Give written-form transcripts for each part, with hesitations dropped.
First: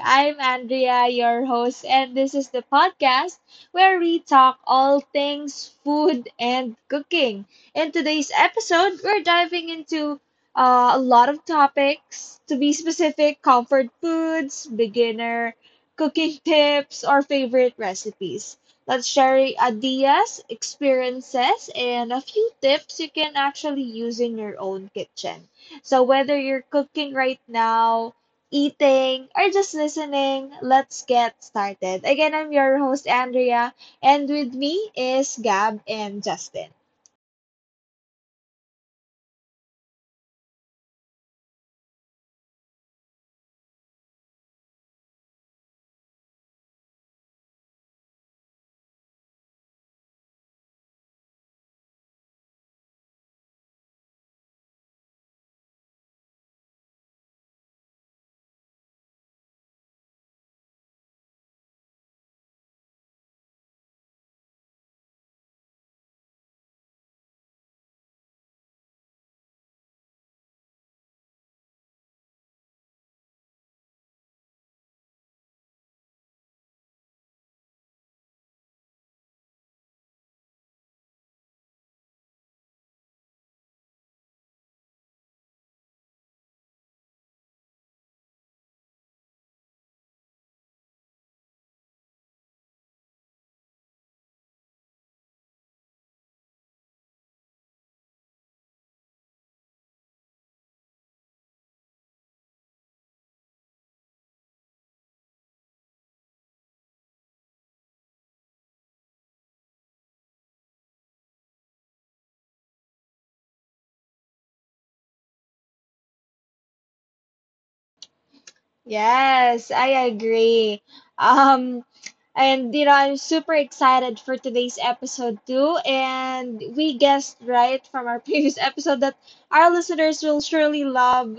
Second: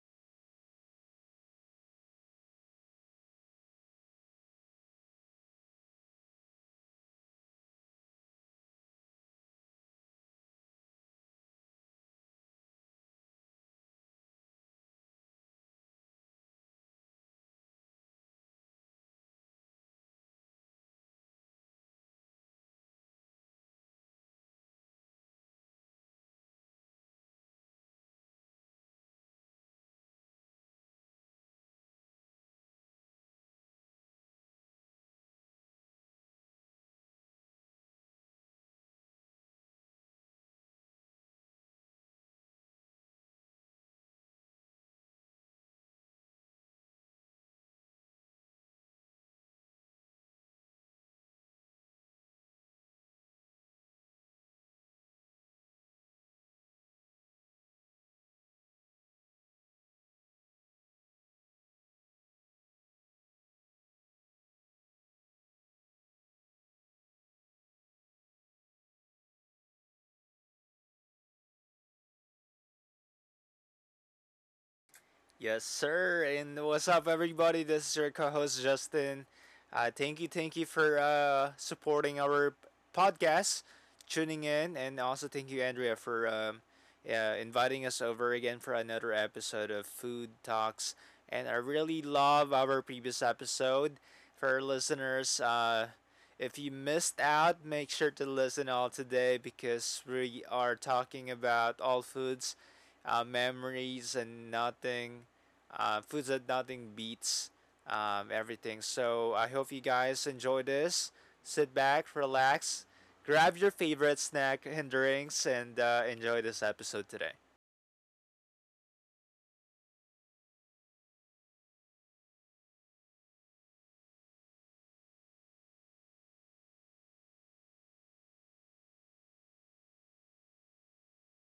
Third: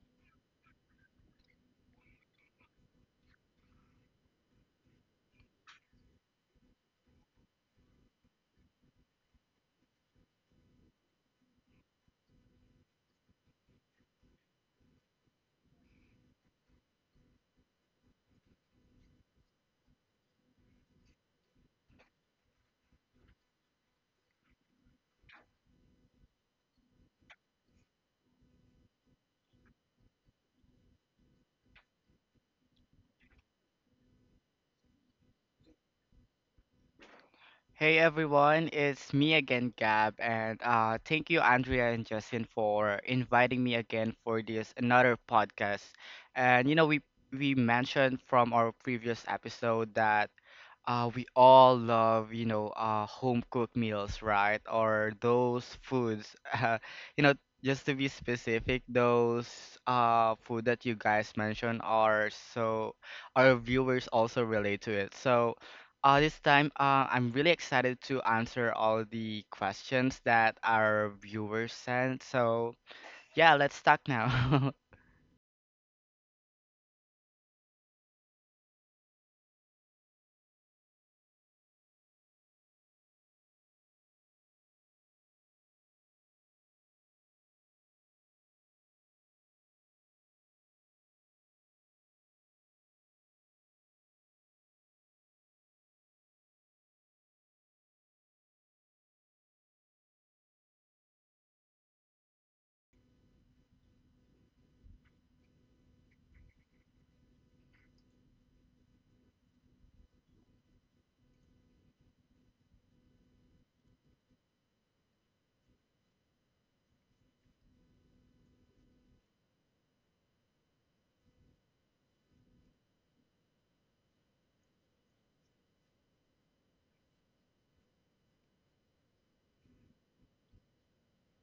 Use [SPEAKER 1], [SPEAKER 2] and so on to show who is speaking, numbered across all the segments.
[SPEAKER 1] I'm Andrea, your host, and this is the podcast where we talk all things food and cooking. In today's episode, we're diving into a lot of topics, to be specific, comfort foods, beginner cooking tips, or favorite recipes. Let's share ideas, experiences, and a few tips you can actually use in your own kitchen. So whether you're cooking right now, eating, or just listening, let's get started. Again, I'm your host Andrea, and with me is Gab and Justin.
[SPEAKER 2] Hey everyone, it's me again, Gab, and thank you, Andrea and Justin, for inviting me again for this another podcast. And you know, we mentioned from our previous episode that we all love, home cooked meals, right? Or those foods, you know, just to be specific, those food that you guys mentioned are so our viewers also relate to it. So this time, I'm really excited to answer all the questions that our viewers sent. So, yeah, let's talk now.
[SPEAKER 3] Yes, sir. And what's up, everybody? This is your co-host Justin. Thank you, thank you for supporting our podcast, tuning in, and also thank you, Andrea, for inviting us over again for another episode of Food Talks. And I really love our previous episode. For our listeners, if you missed out, make sure to listen all today because we are talking about all foods memories and nothing foods that nothing beats, everything. So I hope you guys enjoy this. Sit back, relax, grab your favorite snack and drinks, and enjoy this episode today.
[SPEAKER 1] Yes, I agree. Um and you know, I'm super excited for today's episode too. And we guessed right from our previous episode that our listeners will surely love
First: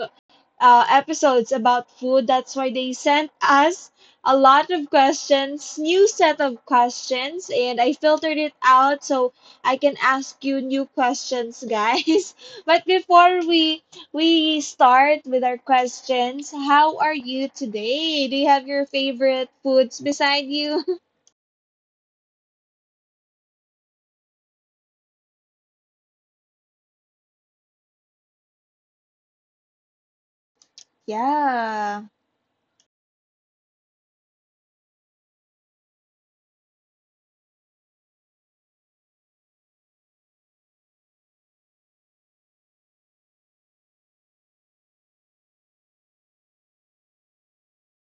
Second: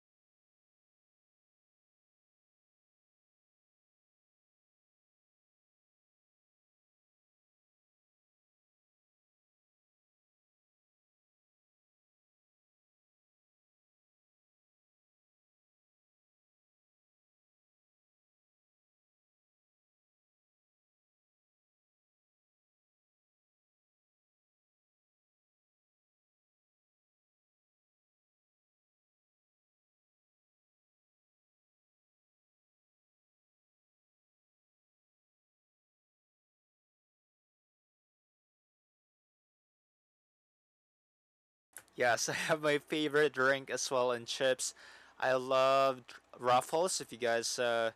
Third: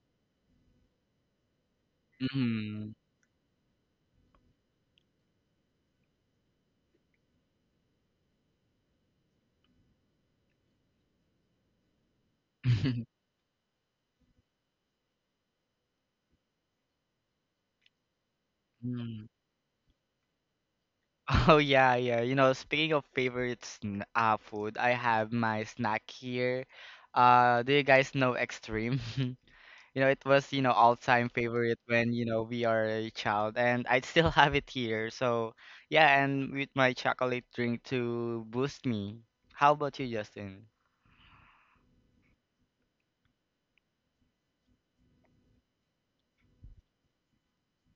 [SPEAKER 1] episodes about food. That's why they
[SPEAKER 2] Mm.
[SPEAKER 1] sent us a lot of questions, new set of questions, and I filtered it out so I can ask you new questions, guys. But before we start with our questions, how are you today? Do you have your
[SPEAKER 2] Mm.
[SPEAKER 1] favorite foods beside you?
[SPEAKER 2] Oh yeah, yeah. You know, speaking of favorite sn food, I have my snack here. Do you guys know Extreme? You know, it was, you know, all-time favorite
[SPEAKER 1] Yeah.
[SPEAKER 2] when, you know, we are a child and I still have it here. So, yeah, and with my chocolate drink to boost me. How about you, Justin?
[SPEAKER 3] Yes, I have my favorite drink as well and chips. I love Ruffles. If you guys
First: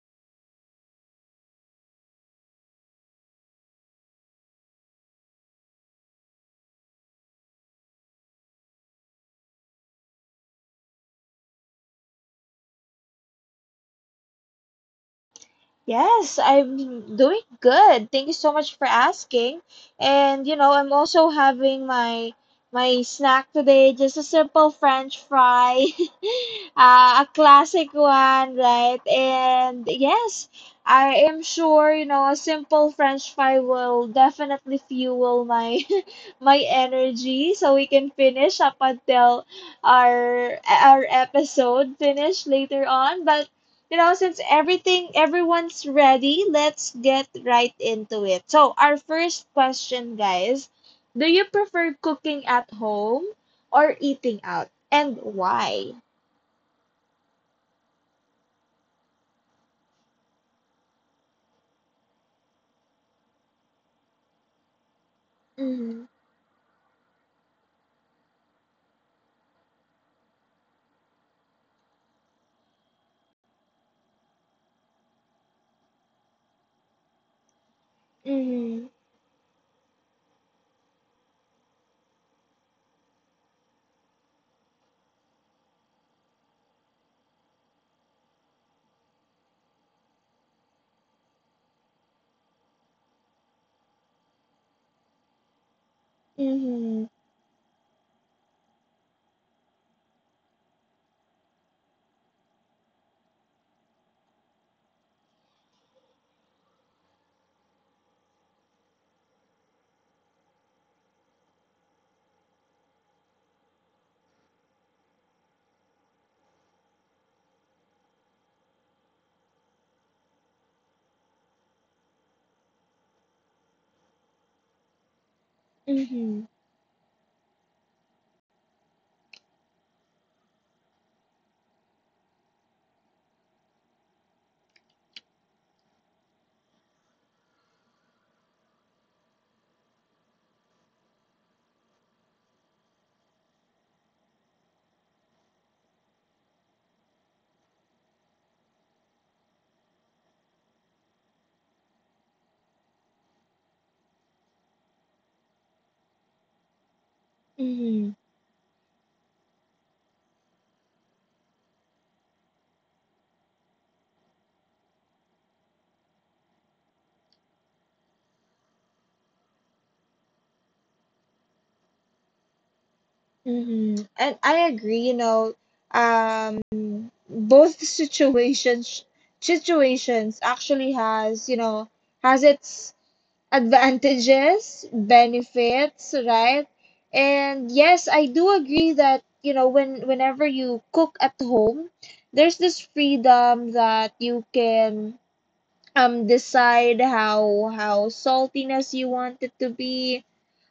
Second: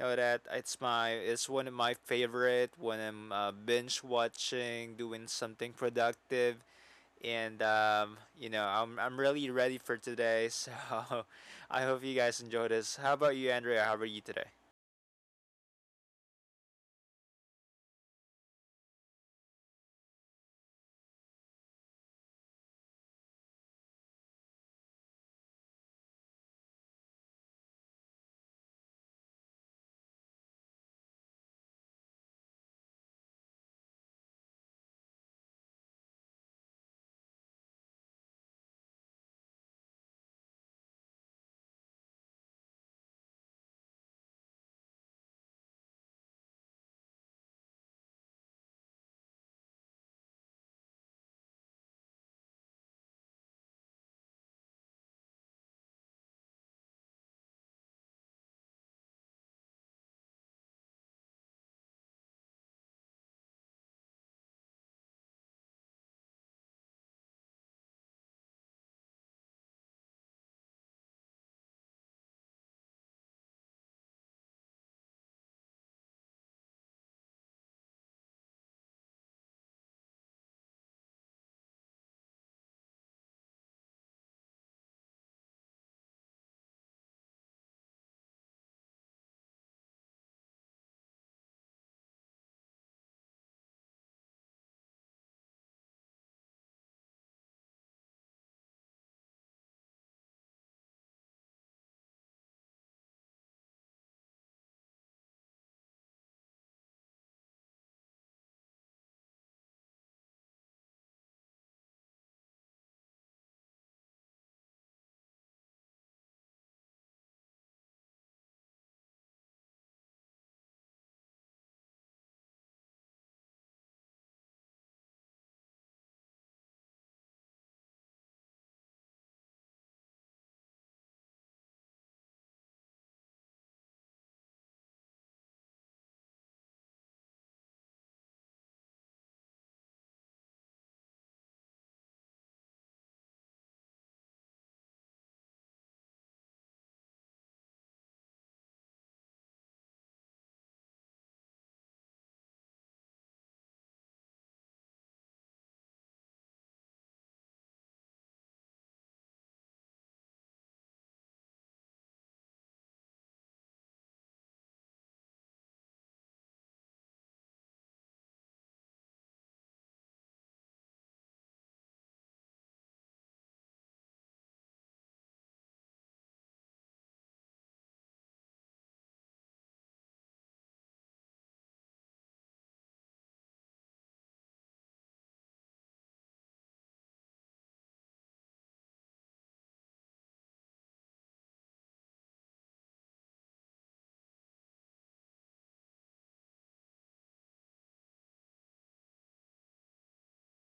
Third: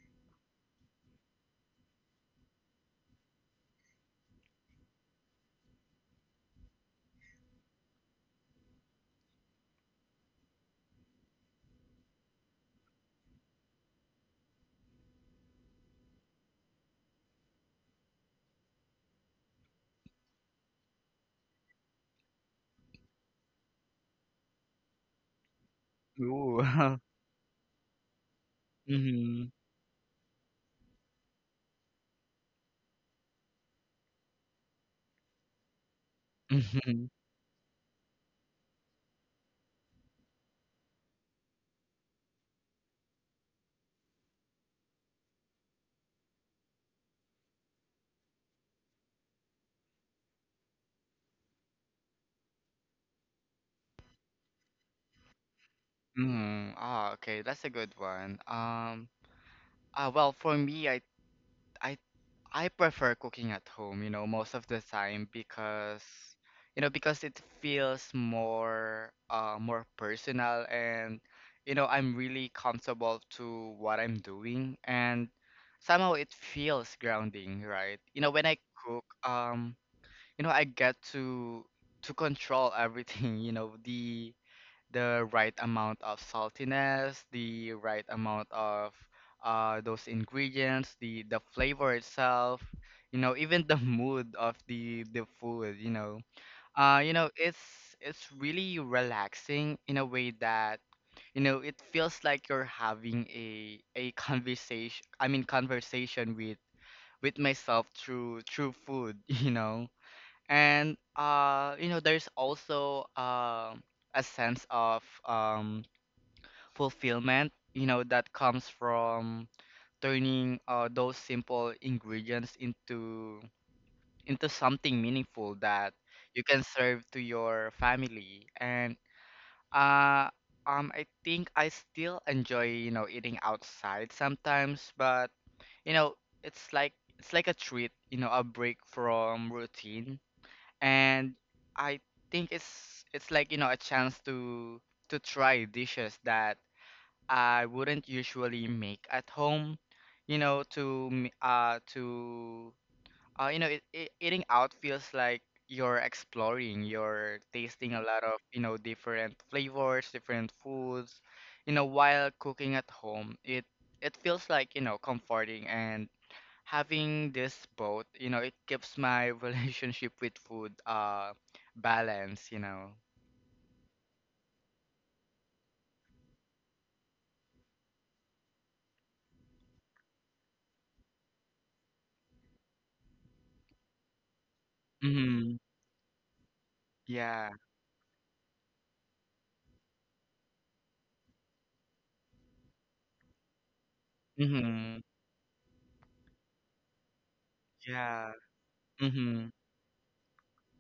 [SPEAKER 3] know that, it's one of my favorite when I'm binge watching, doing something productive. And you know I'm really ready for today. So I hope you guys enjoy this. How about you, Andrea? How are you today?
[SPEAKER 1] Yes, I'm doing good. Thank you so much for asking. And you know, I'm also having my snack today, just a simple French fry,
[SPEAKER 2] Ooh.
[SPEAKER 1] a classic one, right?
[SPEAKER 2] Mm-hmm.
[SPEAKER 1] And yes, I am sure you know a simple French fry will definitely fuel my my
[SPEAKER 2] Mm-hmm.
[SPEAKER 1] energy, so we can finish up until our episode finish later on. But you know, since everything, everyone's ready, let's get right into it. So, our first question, guys, do you prefer cooking at home or eating out, and why?
[SPEAKER 2] Mm-hmm. Ah, okay, that's a good one. For me, I I prefer cooking at home, you know, most of the time because
[SPEAKER 1] Mm-hmm.
[SPEAKER 2] you know because it feels more personal, and you know I'm really comfortable to what I'm doing, and somehow it feels grounding, right? You know, when I
[SPEAKER 1] Mm-hmm.
[SPEAKER 2] cook, you know, I get to control everything, you know, the right amount of saltiness, the right amount of those ingredients, the flavor itself, you know, even the mood of the food, you know. You
[SPEAKER 1] Mm-hmm.
[SPEAKER 2] know, it's really relaxing in a way that, you know, it feels like you're having a conversation, I mean conversation with myself through food, you know. And you know, there's also a sense of fulfillment, you know, that comes from turning those simple ingredients into something meaningful that you
[SPEAKER 1] Mm-hmm.
[SPEAKER 2] can serve to your family. And uh, I think I still enjoy, you know, eating outside sometimes, but you know, it's like a treat, you know, a break from routine. And I think it's like, you know, a chance to try dishes that I wouldn't usually make at home. You know, to m- to you know, eating out feels like you're exploring, you're tasting a
[SPEAKER 1] Mm-hmm.
[SPEAKER 2] lot of, you know, different flavors, different foods. You know, while cooking at home, it feels like, you know, comforting, and having this both, you know, it keeps my relationship with food balance, you know.
[SPEAKER 1] Mm-hmm. And I agree, you know, um, both situations actually has, you know, has its advantages,
[SPEAKER 2] Mm-hmm.
[SPEAKER 1] benefits, right?
[SPEAKER 2] Yeah.
[SPEAKER 1] And yes, I do agree that, you know, whenever you cook at home, there's this freedom that you
[SPEAKER 2] Hmm.
[SPEAKER 1] can decide how
[SPEAKER 2] Yeah.
[SPEAKER 1] saltiness you want
[SPEAKER 2] Mm-hmm.
[SPEAKER 1] it to be,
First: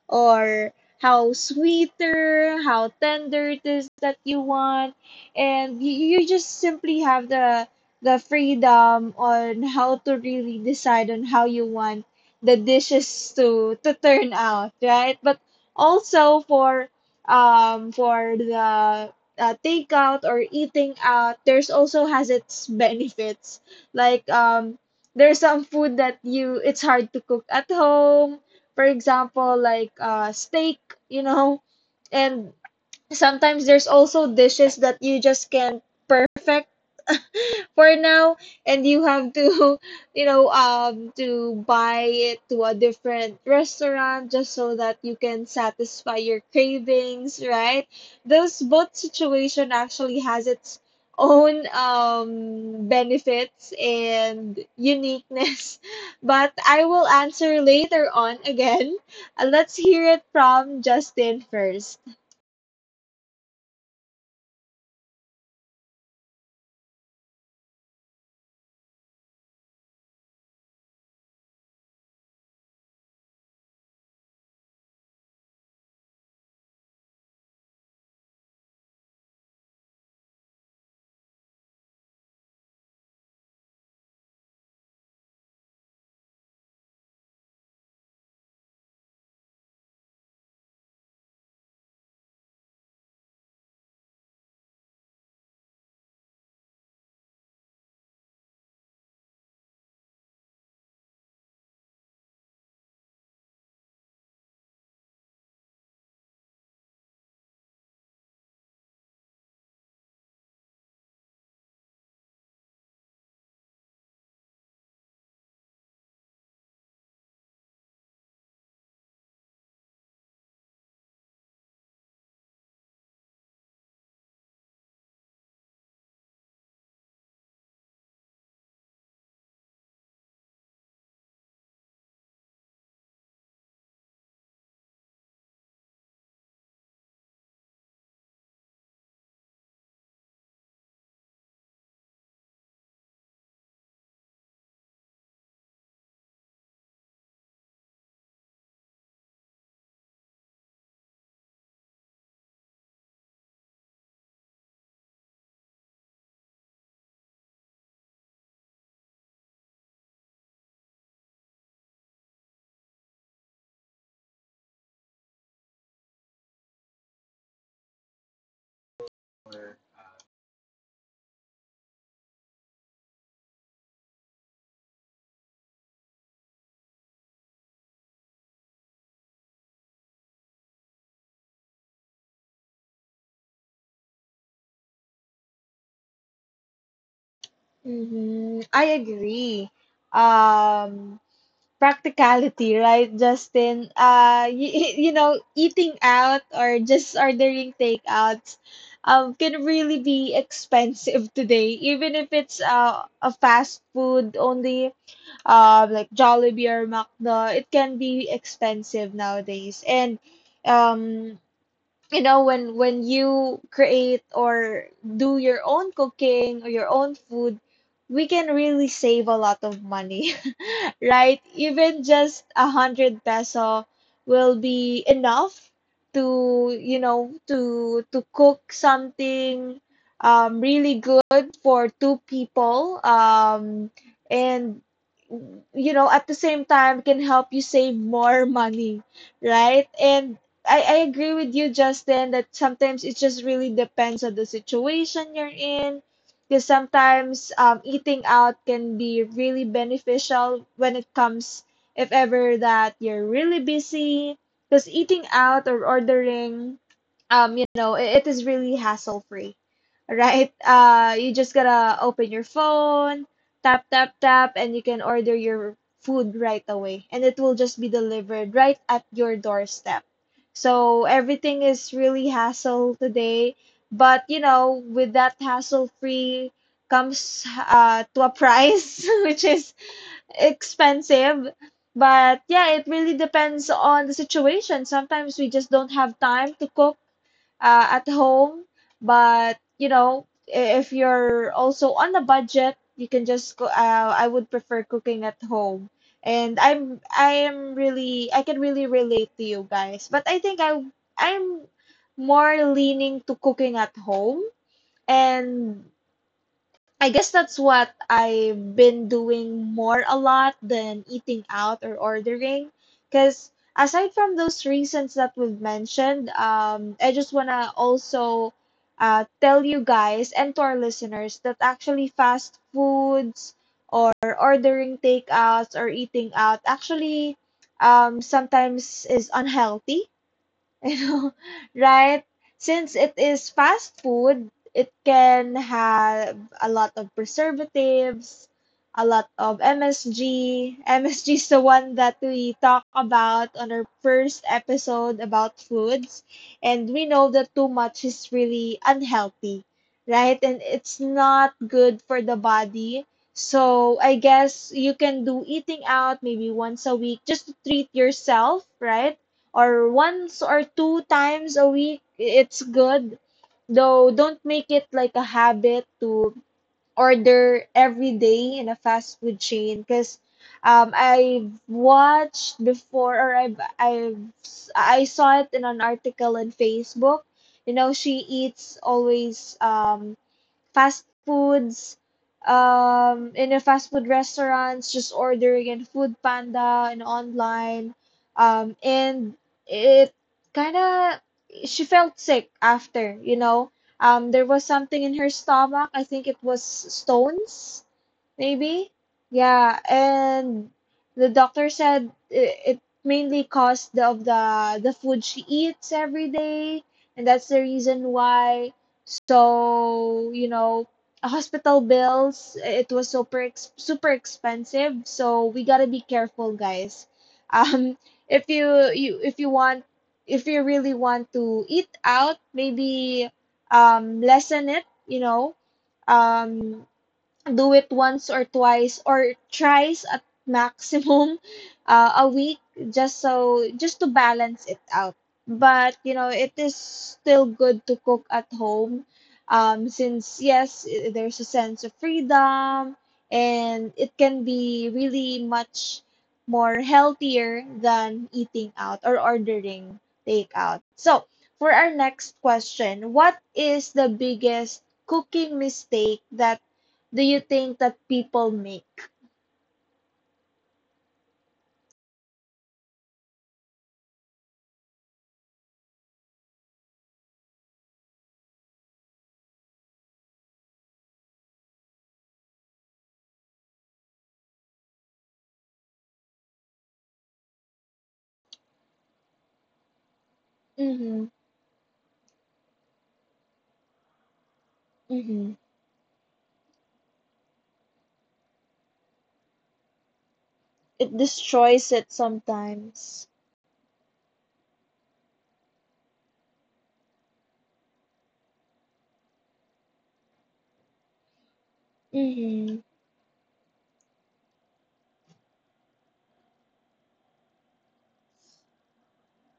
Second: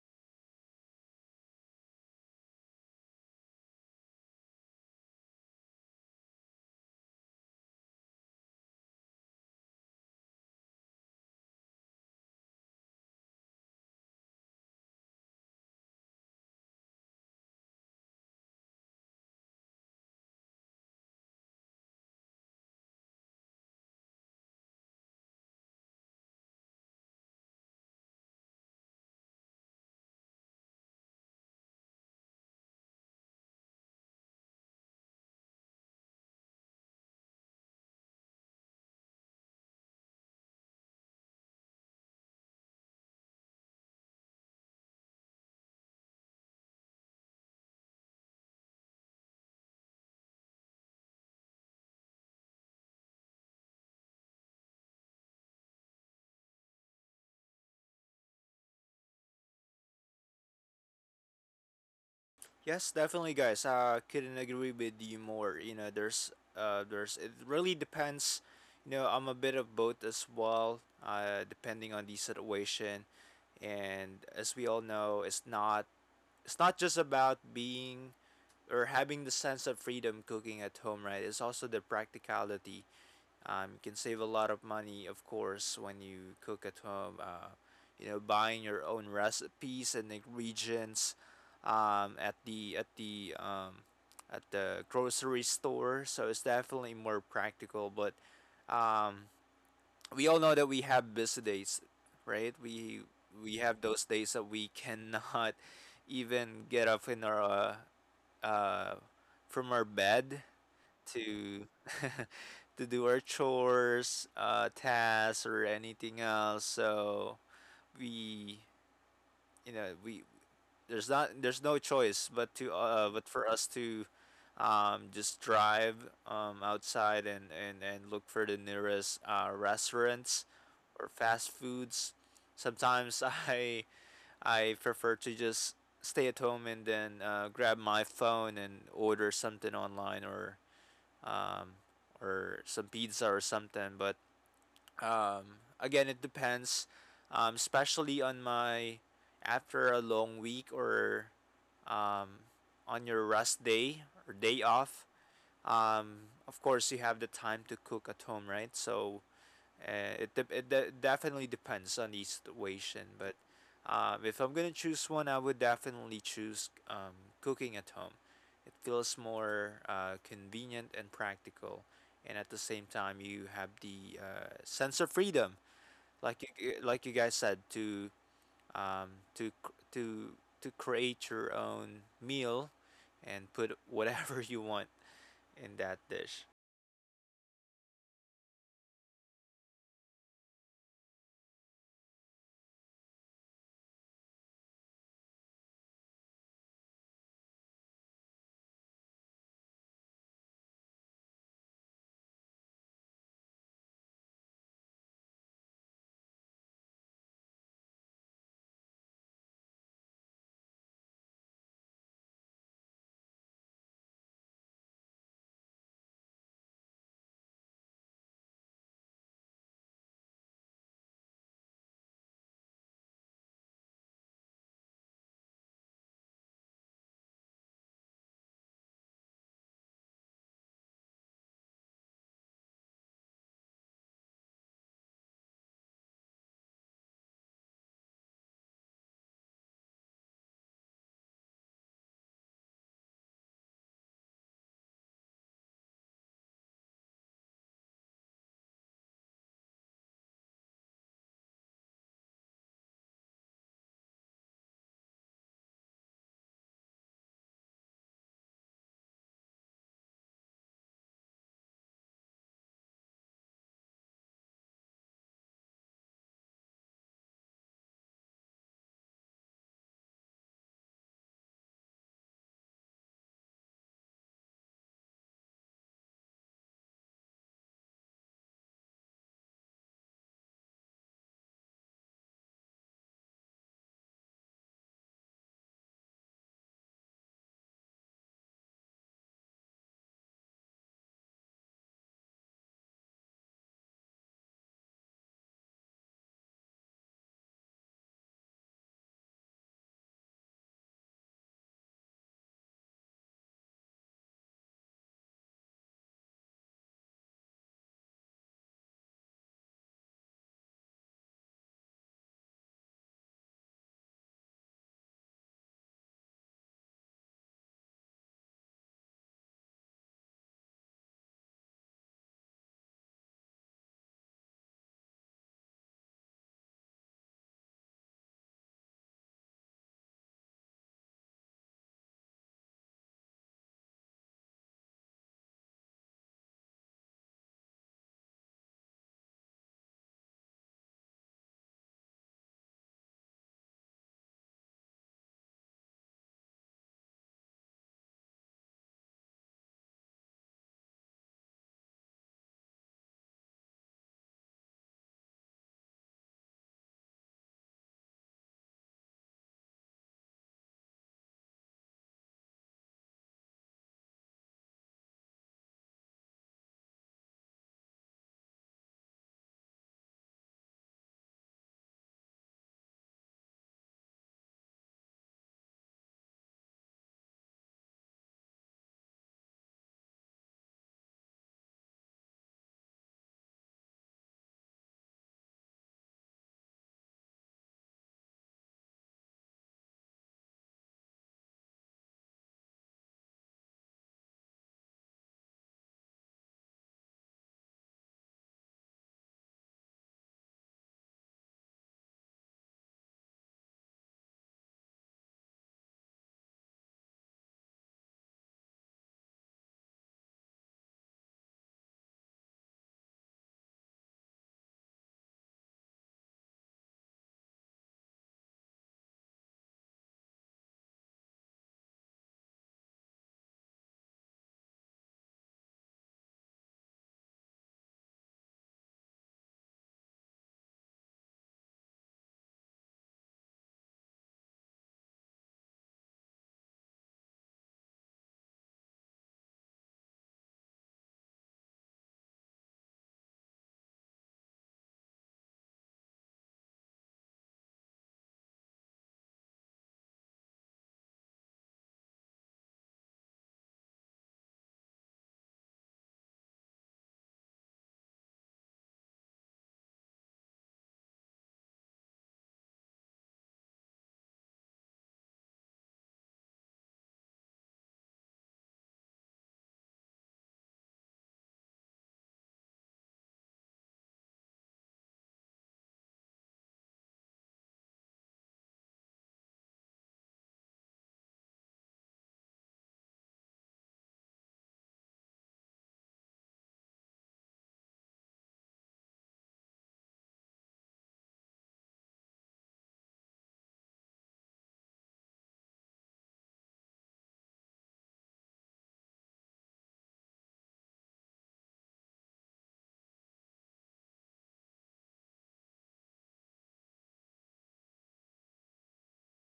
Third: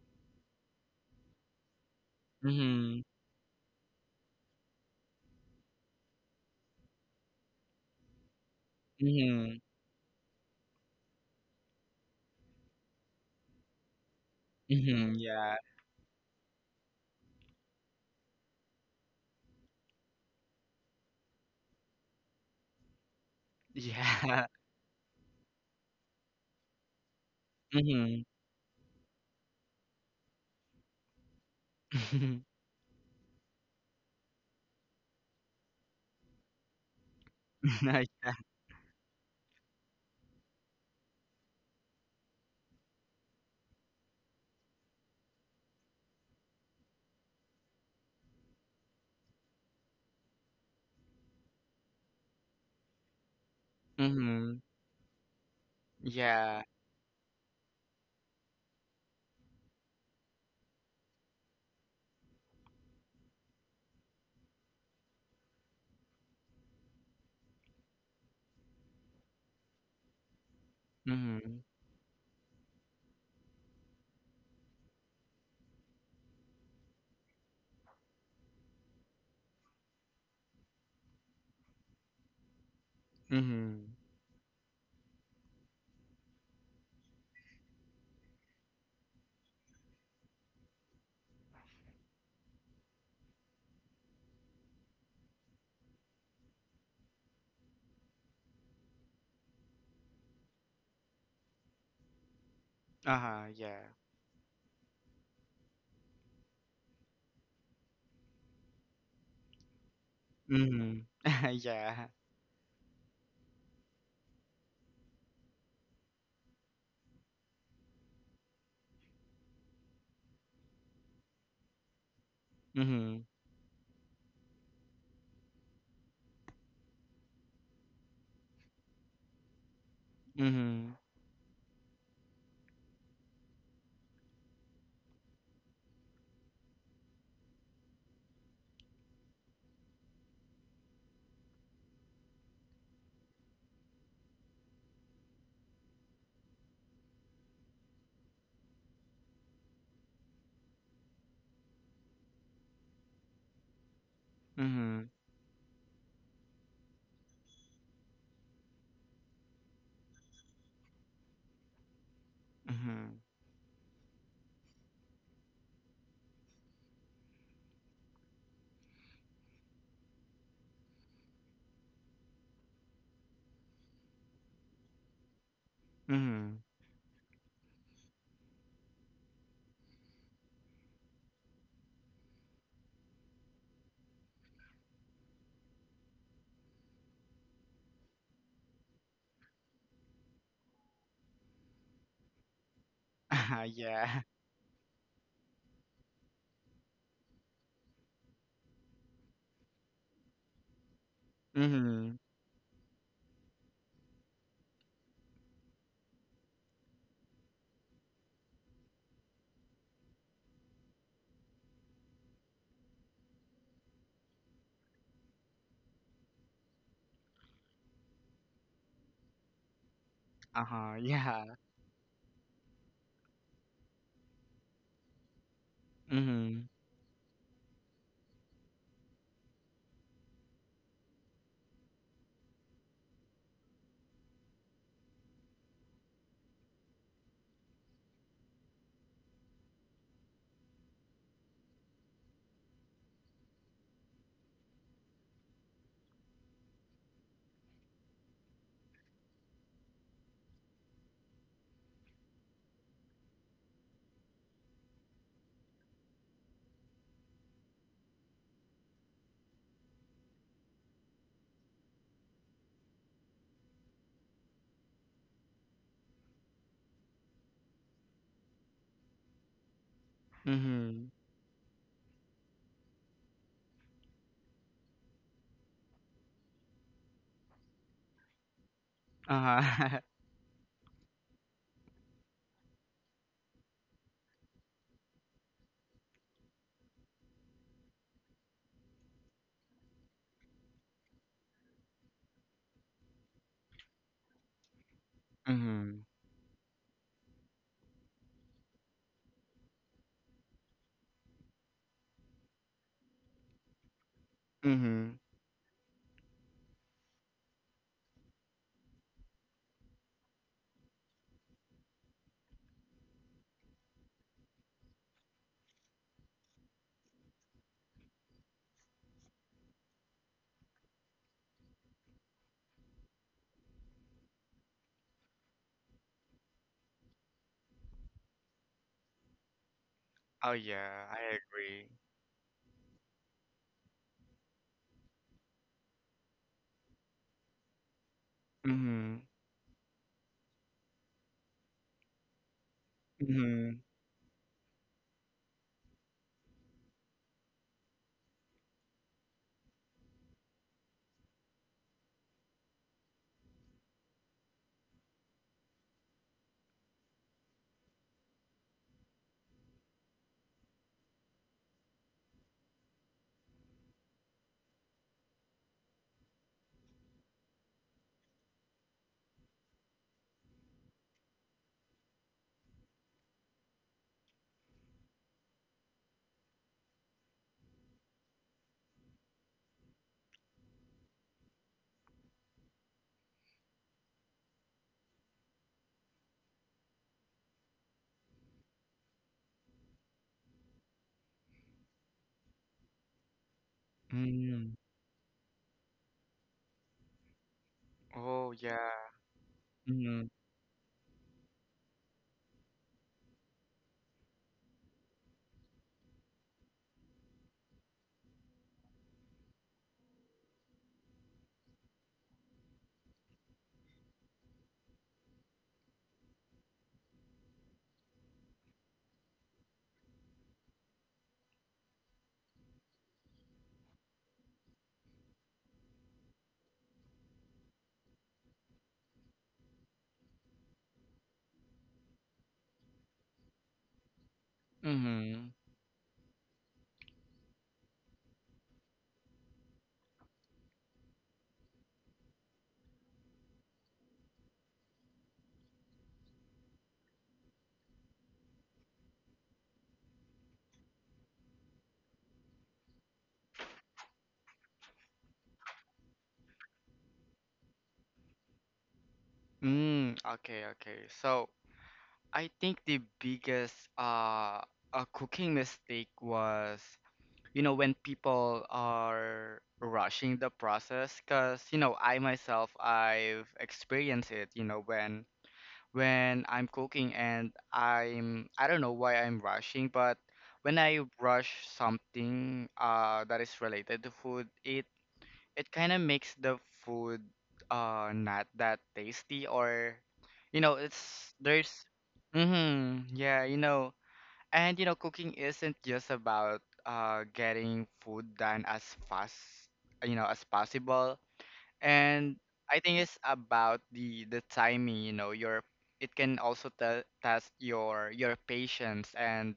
[SPEAKER 1] or how sweeter, how
[SPEAKER 2] Mm-hmm.
[SPEAKER 1] tender it is that you want, and you just simply have the freedom on
[SPEAKER 2] Mhm,
[SPEAKER 1] how to really decide on how you want the dishes to turn out, right?
[SPEAKER 2] mhm,
[SPEAKER 1] But
[SPEAKER 2] yeah,
[SPEAKER 1] also for the takeout or eating out, there's also has its benefits. Like
[SPEAKER 2] yeah,
[SPEAKER 1] there's some food that you it's hard to cook at
[SPEAKER 2] mhm.
[SPEAKER 1] home, for example, like steak, you know, and sometimes there's also dishes that you just can't perfect for
[SPEAKER 2] Nice.
[SPEAKER 1] now, and you have to you know, to buy it to a different restaurant just so that you can satisfy your cravings, right? Those both situation actually has its own benefits and
[SPEAKER 2] Mhm,
[SPEAKER 1] uniqueness. But
[SPEAKER 2] yeah,
[SPEAKER 1] I will answer later on again. Let's hear it from Justin first.
[SPEAKER 3] Yes, definitely, guys. I couldn't agree with you more. You know, there's it really depends. You know, I'm a bit of both as well,
[SPEAKER 2] mhm,
[SPEAKER 3] depending on the situation. And as we all know, it's not just about being or having the sense of freedom cooking at home, right? It's also the practicality. You
[SPEAKER 2] mhm.
[SPEAKER 3] can save a lot of money, of course, when you cook at home. You know, buying your own recipes and ingredients um, at the at the um, at the grocery store. So it's definitely more practical. But um, we all know that we have busy days, right? We
[SPEAKER 2] Uh-huh,
[SPEAKER 3] we
[SPEAKER 2] yeah,
[SPEAKER 3] have those days that we cannot even get up in our uh, uh, from our bed
[SPEAKER 2] mhm.
[SPEAKER 3] to
[SPEAKER 2] Yeah,
[SPEAKER 3] to do our chores, tasks, or anything else. So we, we, there's no choice but to
[SPEAKER 2] mhm,
[SPEAKER 3] but for us to just drive outside and, and look for the nearest restaurants
[SPEAKER 2] mhm,
[SPEAKER 3] or fast foods. Sometimes I I prefer to just stay at home and then grab my phone and order something online um, or some pizza or something. But again, it depends, especially on my after a long week or um, on your rest day or day
[SPEAKER 2] mhm,
[SPEAKER 3] off. Of course, you have the time to cook at home, right? So and it definitely depends on the situation.
[SPEAKER 2] mhm,
[SPEAKER 3] But if I'm gonna choose one, I would definitely choose cooking at home. It feels more convenient and practical, and at the same time, you have the sense of freedom, like
[SPEAKER 2] mhm.
[SPEAKER 3] you guys said, to um, to cr- to to create your own meal and put whatever you want in that dish.
[SPEAKER 1] Hmm, I agree. Um, practicality, right,
[SPEAKER 2] Uh-huh,
[SPEAKER 1] Justin?
[SPEAKER 2] yeah,
[SPEAKER 1] You know, eating out or just ordering takeouts can really be expensive today, even
[SPEAKER 2] mhm.
[SPEAKER 1] if it's a fast food only, like Jollibee or McDo, it can be expensive nowadays. And, um, you know, when you create or do your own cooking or your own food, we can really save a lot of money.
[SPEAKER 2] Uh-huh,
[SPEAKER 1] Right?
[SPEAKER 2] yeah,
[SPEAKER 1] Even just a hundred peso will be enough
[SPEAKER 2] mhm,
[SPEAKER 1] to, you know, to cook something really good for two people. And you know, at the same time can help you save more money, right? And I agree with you, Justin, that sometimes it just really depends on the situation you're in, because sometimes eating out can be really beneficial when it comes, if ever that you're really busy. Because eating out or ordering, you know, it is really hassle free, right? You just gotta open your phone, tap, tap, tap, and you can order your food right away. And it will just be delivered right at your doorstep. So
[SPEAKER 2] mhm.
[SPEAKER 1] everything is really hassle today, but you know, with that hassle-free comes to a price which is
[SPEAKER 2] Uh-huh,
[SPEAKER 1] expensive. But yeah, it really depends on the situation. Sometimes we just don't have time to cook at home. But you know, I- if you're also on a budget, you can just go. I would prefer cooking at home.
[SPEAKER 2] mhm,
[SPEAKER 1] And I can really relate to you guys. But I think I'm more leaning to cooking at home.
[SPEAKER 2] mhm.
[SPEAKER 1] And I guess that's what I've been doing more a lot than eating out or ordering. Because aside from those reasons that we've mentioned, I just want to also tell you guys and to our listeners that actually fast foods or ordering takeouts or eating out actually sometimes is unhealthy.
[SPEAKER 2] Oh,
[SPEAKER 1] You
[SPEAKER 2] yeah,
[SPEAKER 1] know,
[SPEAKER 2] I agree.
[SPEAKER 1] right? Since it is fast food, it can have a lot of preservatives, a
[SPEAKER 2] Mhm,
[SPEAKER 1] lot of MSG. MSG is the one that we talk about on our
[SPEAKER 2] mhm,
[SPEAKER 1] first episode about foods. And we know that too much is really unhealthy, right? And it's not good for the body. So I guess you can do eating out maybe once a week just to treat yourself, right? Or once or two times a week it's good, though don't make it like a habit to order every day in a fast food chain, because I've watched before, or I've I saw it in an article on Facebook. You know, she eats always fast foods, in a fast food restaurants, just ordering in Food Panda and online. And it kind of, she felt sick after, you know. There was
[SPEAKER 2] mhm.
[SPEAKER 1] something in her stomach. I think it was stones
[SPEAKER 2] Oh, yeah,
[SPEAKER 1] maybe. Yeah,
[SPEAKER 2] mhm,
[SPEAKER 1] and the doctor said it, it mainly caused the, of the food she eats every day, and that's the reason why. So, you know, hospital bills, it was super expensive, so we gotta be careful, guys. Um, if you want if you really want to eat out, maybe lessen it, you know. Um, do it once or twice or thrice at maximum a week, just just to balance it out.
[SPEAKER 2] mhm.
[SPEAKER 1] But you know, it is still good to cook at home, since yes, there's a sense of freedom, and it can be really much more healthier than eating out or ordering takeout. So, for our next question, what is the biggest cooking mistake that do you think that people make?
[SPEAKER 2] Mm, okay, okay. So I think the biggest cooking mistake was, you know, when people are rushing the process, 'cause, you know, I myself I've experienced it, you know, when I'm cooking and I'm I don't know why I'm rushing, but when I
[SPEAKER 1] Mm-hmm.
[SPEAKER 2] rush something that is related to food, it
[SPEAKER 1] Mm-hmm.
[SPEAKER 2] it kind of makes the food not that tasty, or you know
[SPEAKER 1] It
[SPEAKER 2] it's there's
[SPEAKER 1] destroys it
[SPEAKER 2] mm-hmm
[SPEAKER 1] sometimes.
[SPEAKER 2] yeah you know. And you know cooking isn't just about getting food done as fast, you know, as possible. And
[SPEAKER 1] Mm-hmm.
[SPEAKER 2] I think it's about the timing, you know, your it can also test your patience and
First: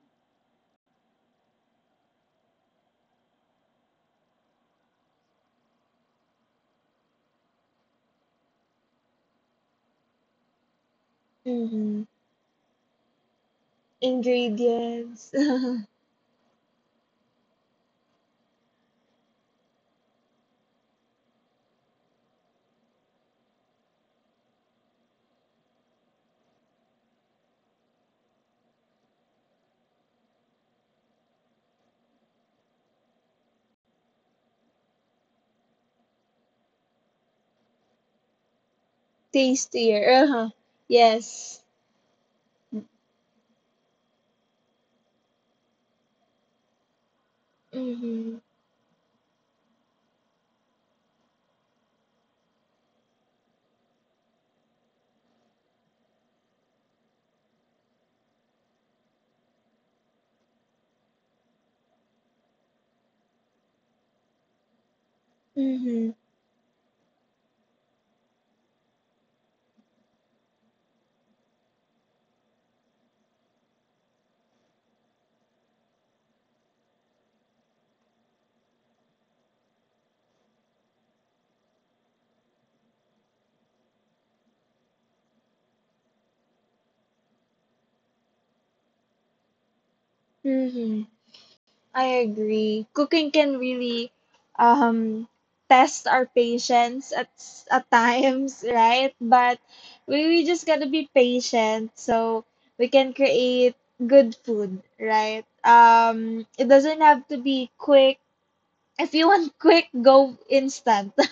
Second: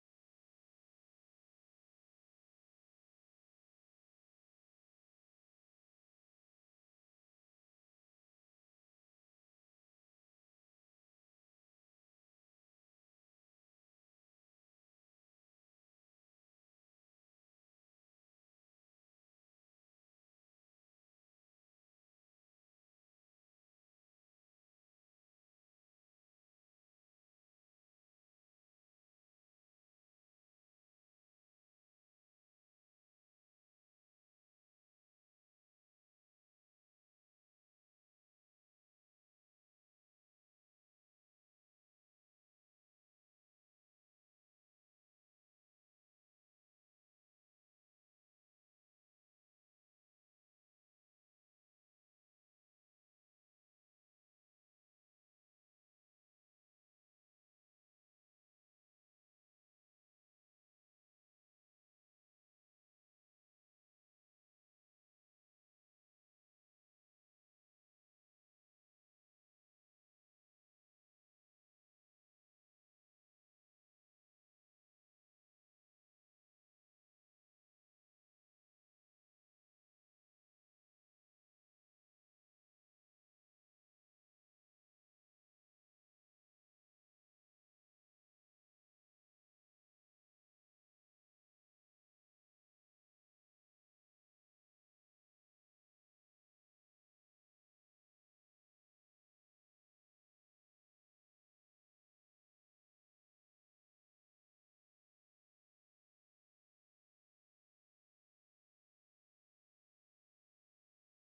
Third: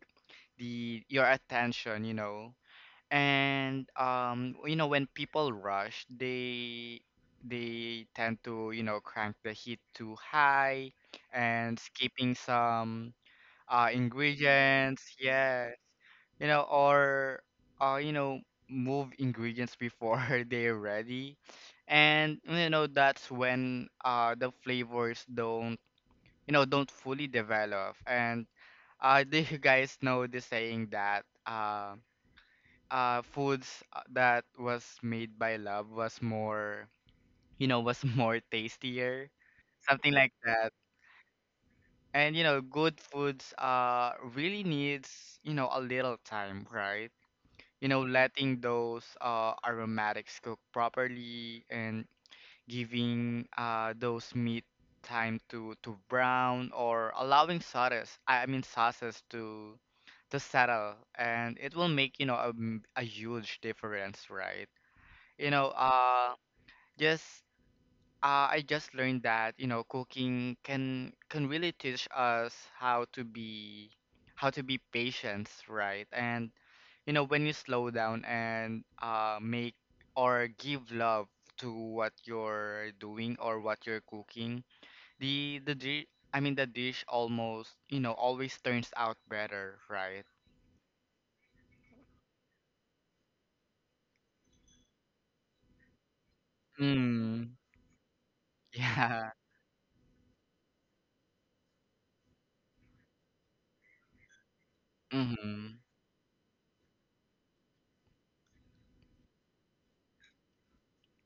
[SPEAKER 2] the your attention, you know. And um, you know, when people rush, they tend to, you know, crank the heat too high and
[SPEAKER 1] Mm-hmm.
[SPEAKER 2] skipping some ingredients,
[SPEAKER 1] Ingredients.
[SPEAKER 2] yeah, you know, or you know move ingredients before they're ready. And you know that's when the flavors don't, you know, don't fully develop. And do you guys know the saying that uh? Foods that was made by love was more, you know, was more tastier,
[SPEAKER 1] Tastier.
[SPEAKER 2] something like
[SPEAKER 1] Uh-huh.
[SPEAKER 2] that.
[SPEAKER 1] Yes.
[SPEAKER 2] And you know good foods really needs, you know, a little time, right? You know,
[SPEAKER 1] Mm-hmm.
[SPEAKER 2] letting those aromatics cook properly, and giving those meat time to brown, or allowing sauces I mean sauces to settle, and it will make, you know, a huge difference, right? you know,
[SPEAKER 1] Mm-hmm.
[SPEAKER 2] just I just learned that, you know, cooking can really teach us how to be patient, right? And you know, when you slow down and make or give love to what you're doing or what you're cooking, the di I mean the dish almost, you know, always turns out better, right?
[SPEAKER 1] Mm-hmm. I agree. Cooking can really um test our patience at
[SPEAKER 2] Mm.
[SPEAKER 1] at times, right?
[SPEAKER 2] Yeah.
[SPEAKER 1] But we just gotta be patient so we can create good food, right?
[SPEAKER 2] Mm-hmm.
[SPEAKER 1] It doesn't have to be quick. If you want quick, go instant.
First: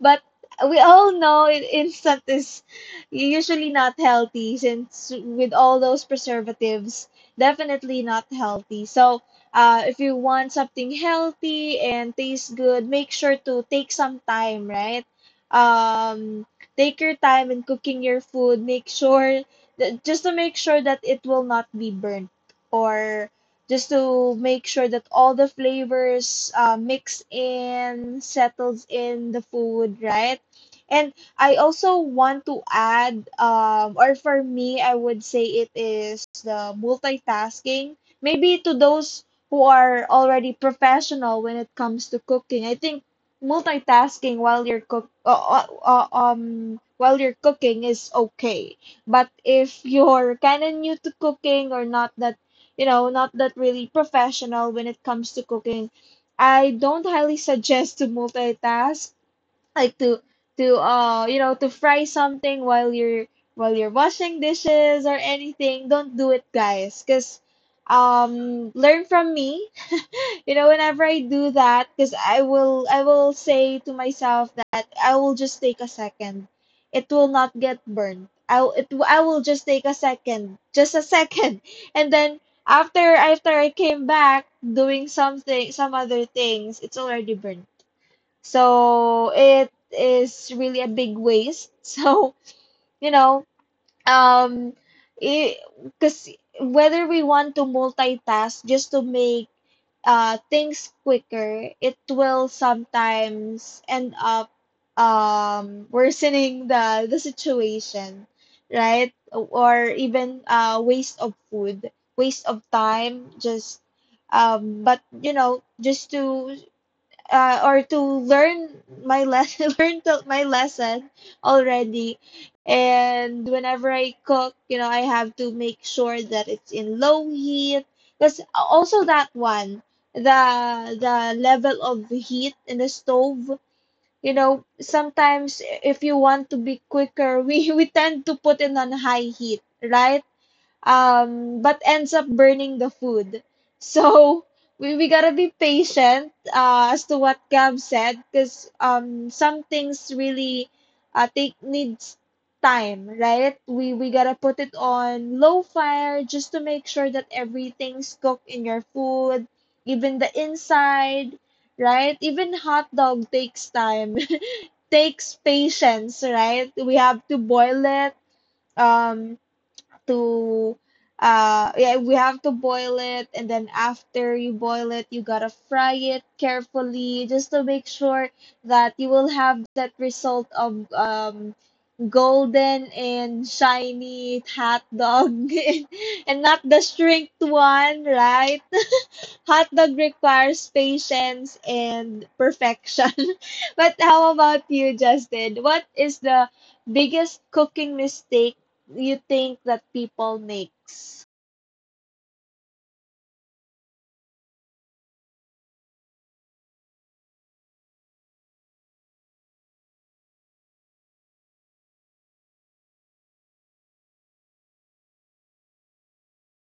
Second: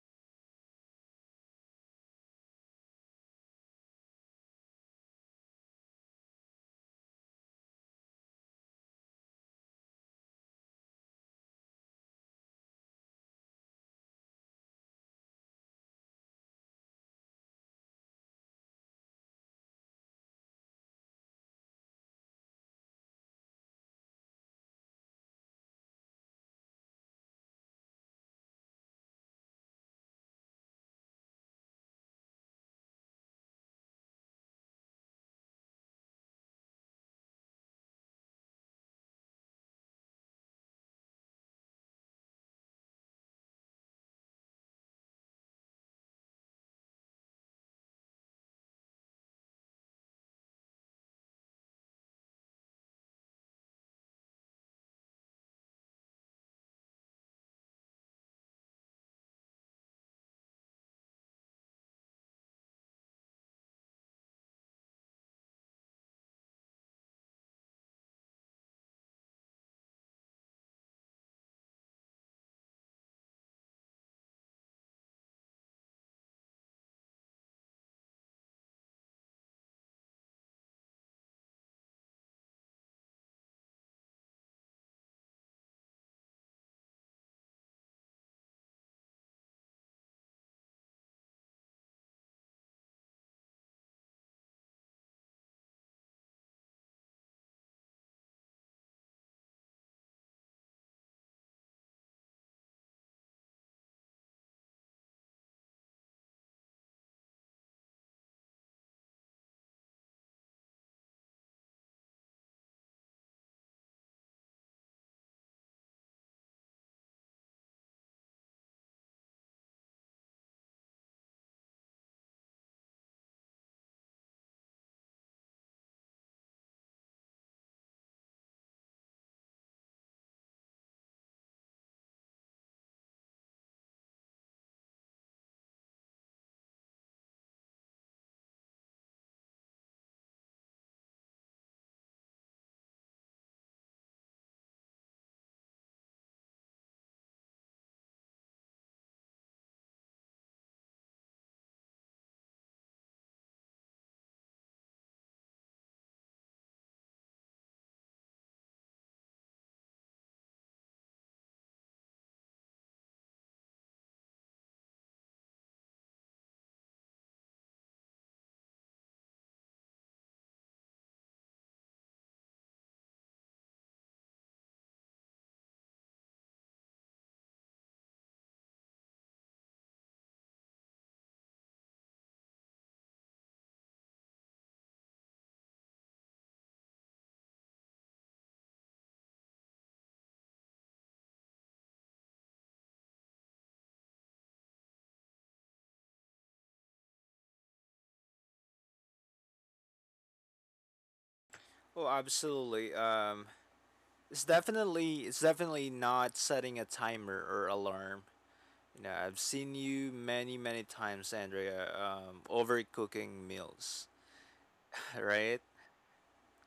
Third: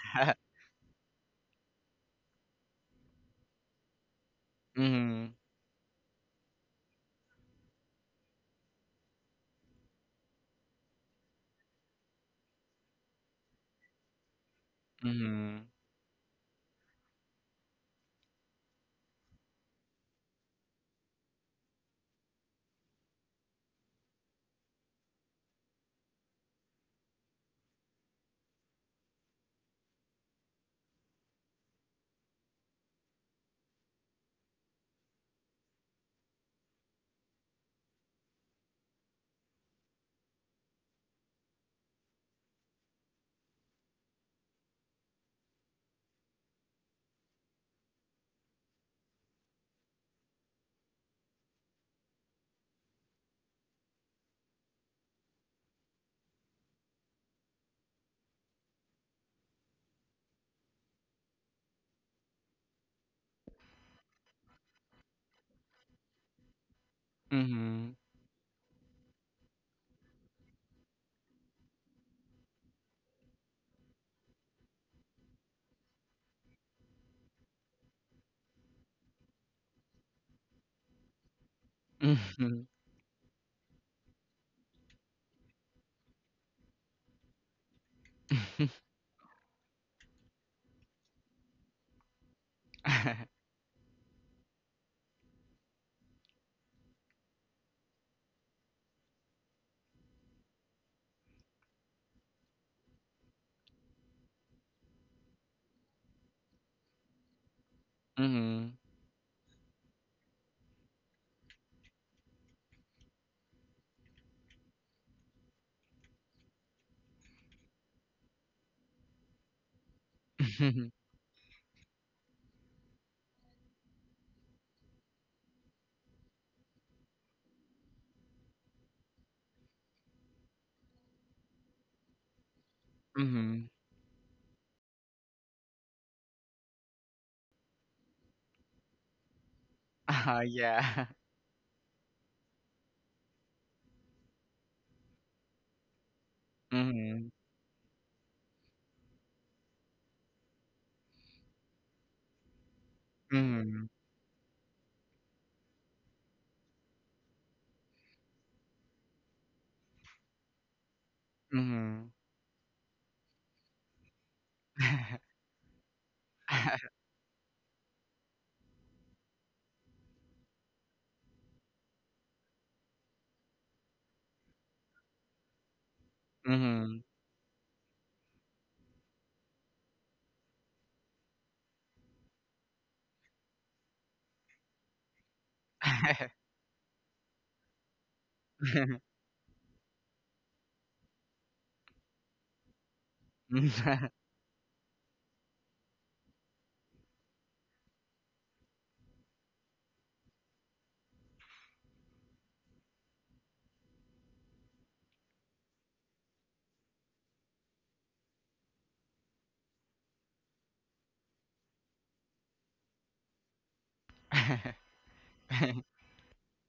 [SPEAKER 1] But we all know instant is usually not healthy since
[SPEAKER 2] Mm-hmm.
[SPEAKER 1] with all those preservatives, definitely not healthy. So, if you want something healthy and tastes good, make sure to take some time, right?
[SPEAKER 2] Mm-hmm.
[SPEAKER 1] Um, take your time in cooking your food. Make sure just to make sure that it will not be burnt, or just to make sure that all the flavors mix in, settles in the food, right? And I also want to add, or for me, I would say it is the multitasking. Maybe to those who are already professional when it comes to cooking, I think multitasking while you're while you're cooking is okay. But if you're kind of new to cooking, or not that, you know, not that really professional when it comes to cooking, I don't highly suggest to multitask, like to you know, to fry something while you're, while you're washing dishes or anything. Don't do it, guys, because
[SPEAKER 2] Mm-hmm.
[SPEAKER 1] learn from me. You know, whenever I do that, because I will say to myself that I will just take a second, it will not get burned, I will just take a second, just a second, and then
[SPEAKER 2] Mhm.
[SPEAKER 1] after I came back doing something, some other things, it's already burned. So it is really a big waste. So you know, um, because whether we want to multitask just to make things quicker, it will sometimes end up worsening the situation,
[SPEAKER 2] Mhm.
[SPEAKER 1] right? Or even waste of food, waste of time, just but you know, just to or to learn my lesson, my lesson already. And whenever I cook, you know, I have to make sure that it's in low heat, because also that one, the level of heat in the stove,
[SPEAKER 2] Mhm.
[SPEAKER 1] you know, sometimes if you want to be quicker, we tend to put it on high heat, right?
[SPEAKER 2] Ah, yeah.
[SPEAKER 1] But ends up burning the food. So we gotta be patient, as to
[SPEAKER 2] Mhm.
[SPEAKER 1] what Gab said, because some things really take needs time, right?
[SPEAKER 2] Mhm.
[SPEAKER 1] We gotta put it on low fire just to make sure that everything's cooked in your food, even the inside,
[SPEAKER 2] Mhm.
[SPEAKER 1] right? Even hot dog takes time, takes patience, right? We have to boil it. Um, to yeah, we have to boil it, and then after you boil it you gotta fry it
[SPEAKER 2] Mhm.
[SPEAKER 1] carefully just to make sure that you will have that result of golden and shiny hot dog and not the shrinked one, right? Hot dog requires patience and perfection.
[SPEAKER 2] Mhm.
[SPEAKER 1] But
[SPEAKER 2] Mhm.
[SPEAKER 1] how about you, Justin? What is the biggest cooking mistake you think that people makes?
[SPEAKER 3] Oh, absolutely. It's definitely not setting a timer or alarm. You know, I've seen you many many times, Andrea, overcooking meals. Right?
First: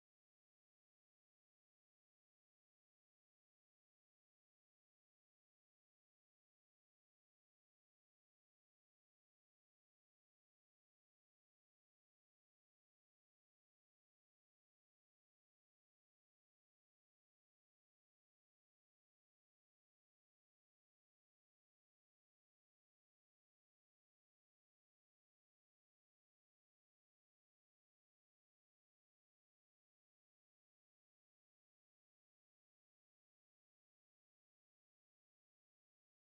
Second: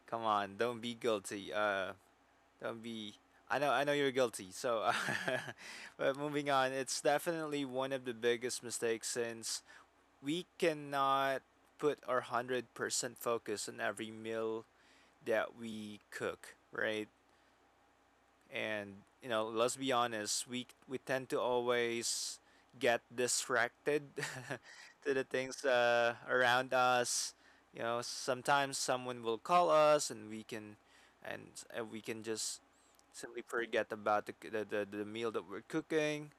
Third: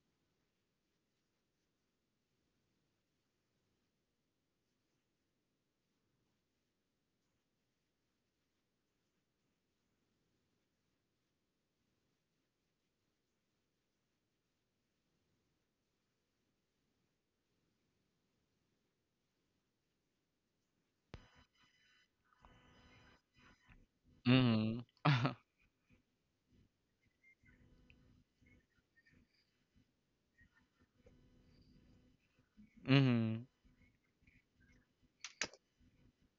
[SPEAKER 3] Come on, don't be guilty. Don't be. I know you're guilty. So, but moving on, it's definitely one of the biggest mistakes since we cannot put our 100% focus on every meal that we cook. Right? And you know let's be honest, we tend to always get distracted
[SPEAKER 2] Mhm.
[SPEAKER 3] to the things around us. You know, sometimes someone will call us and and, we can just simply forget about the meal that we're cooking.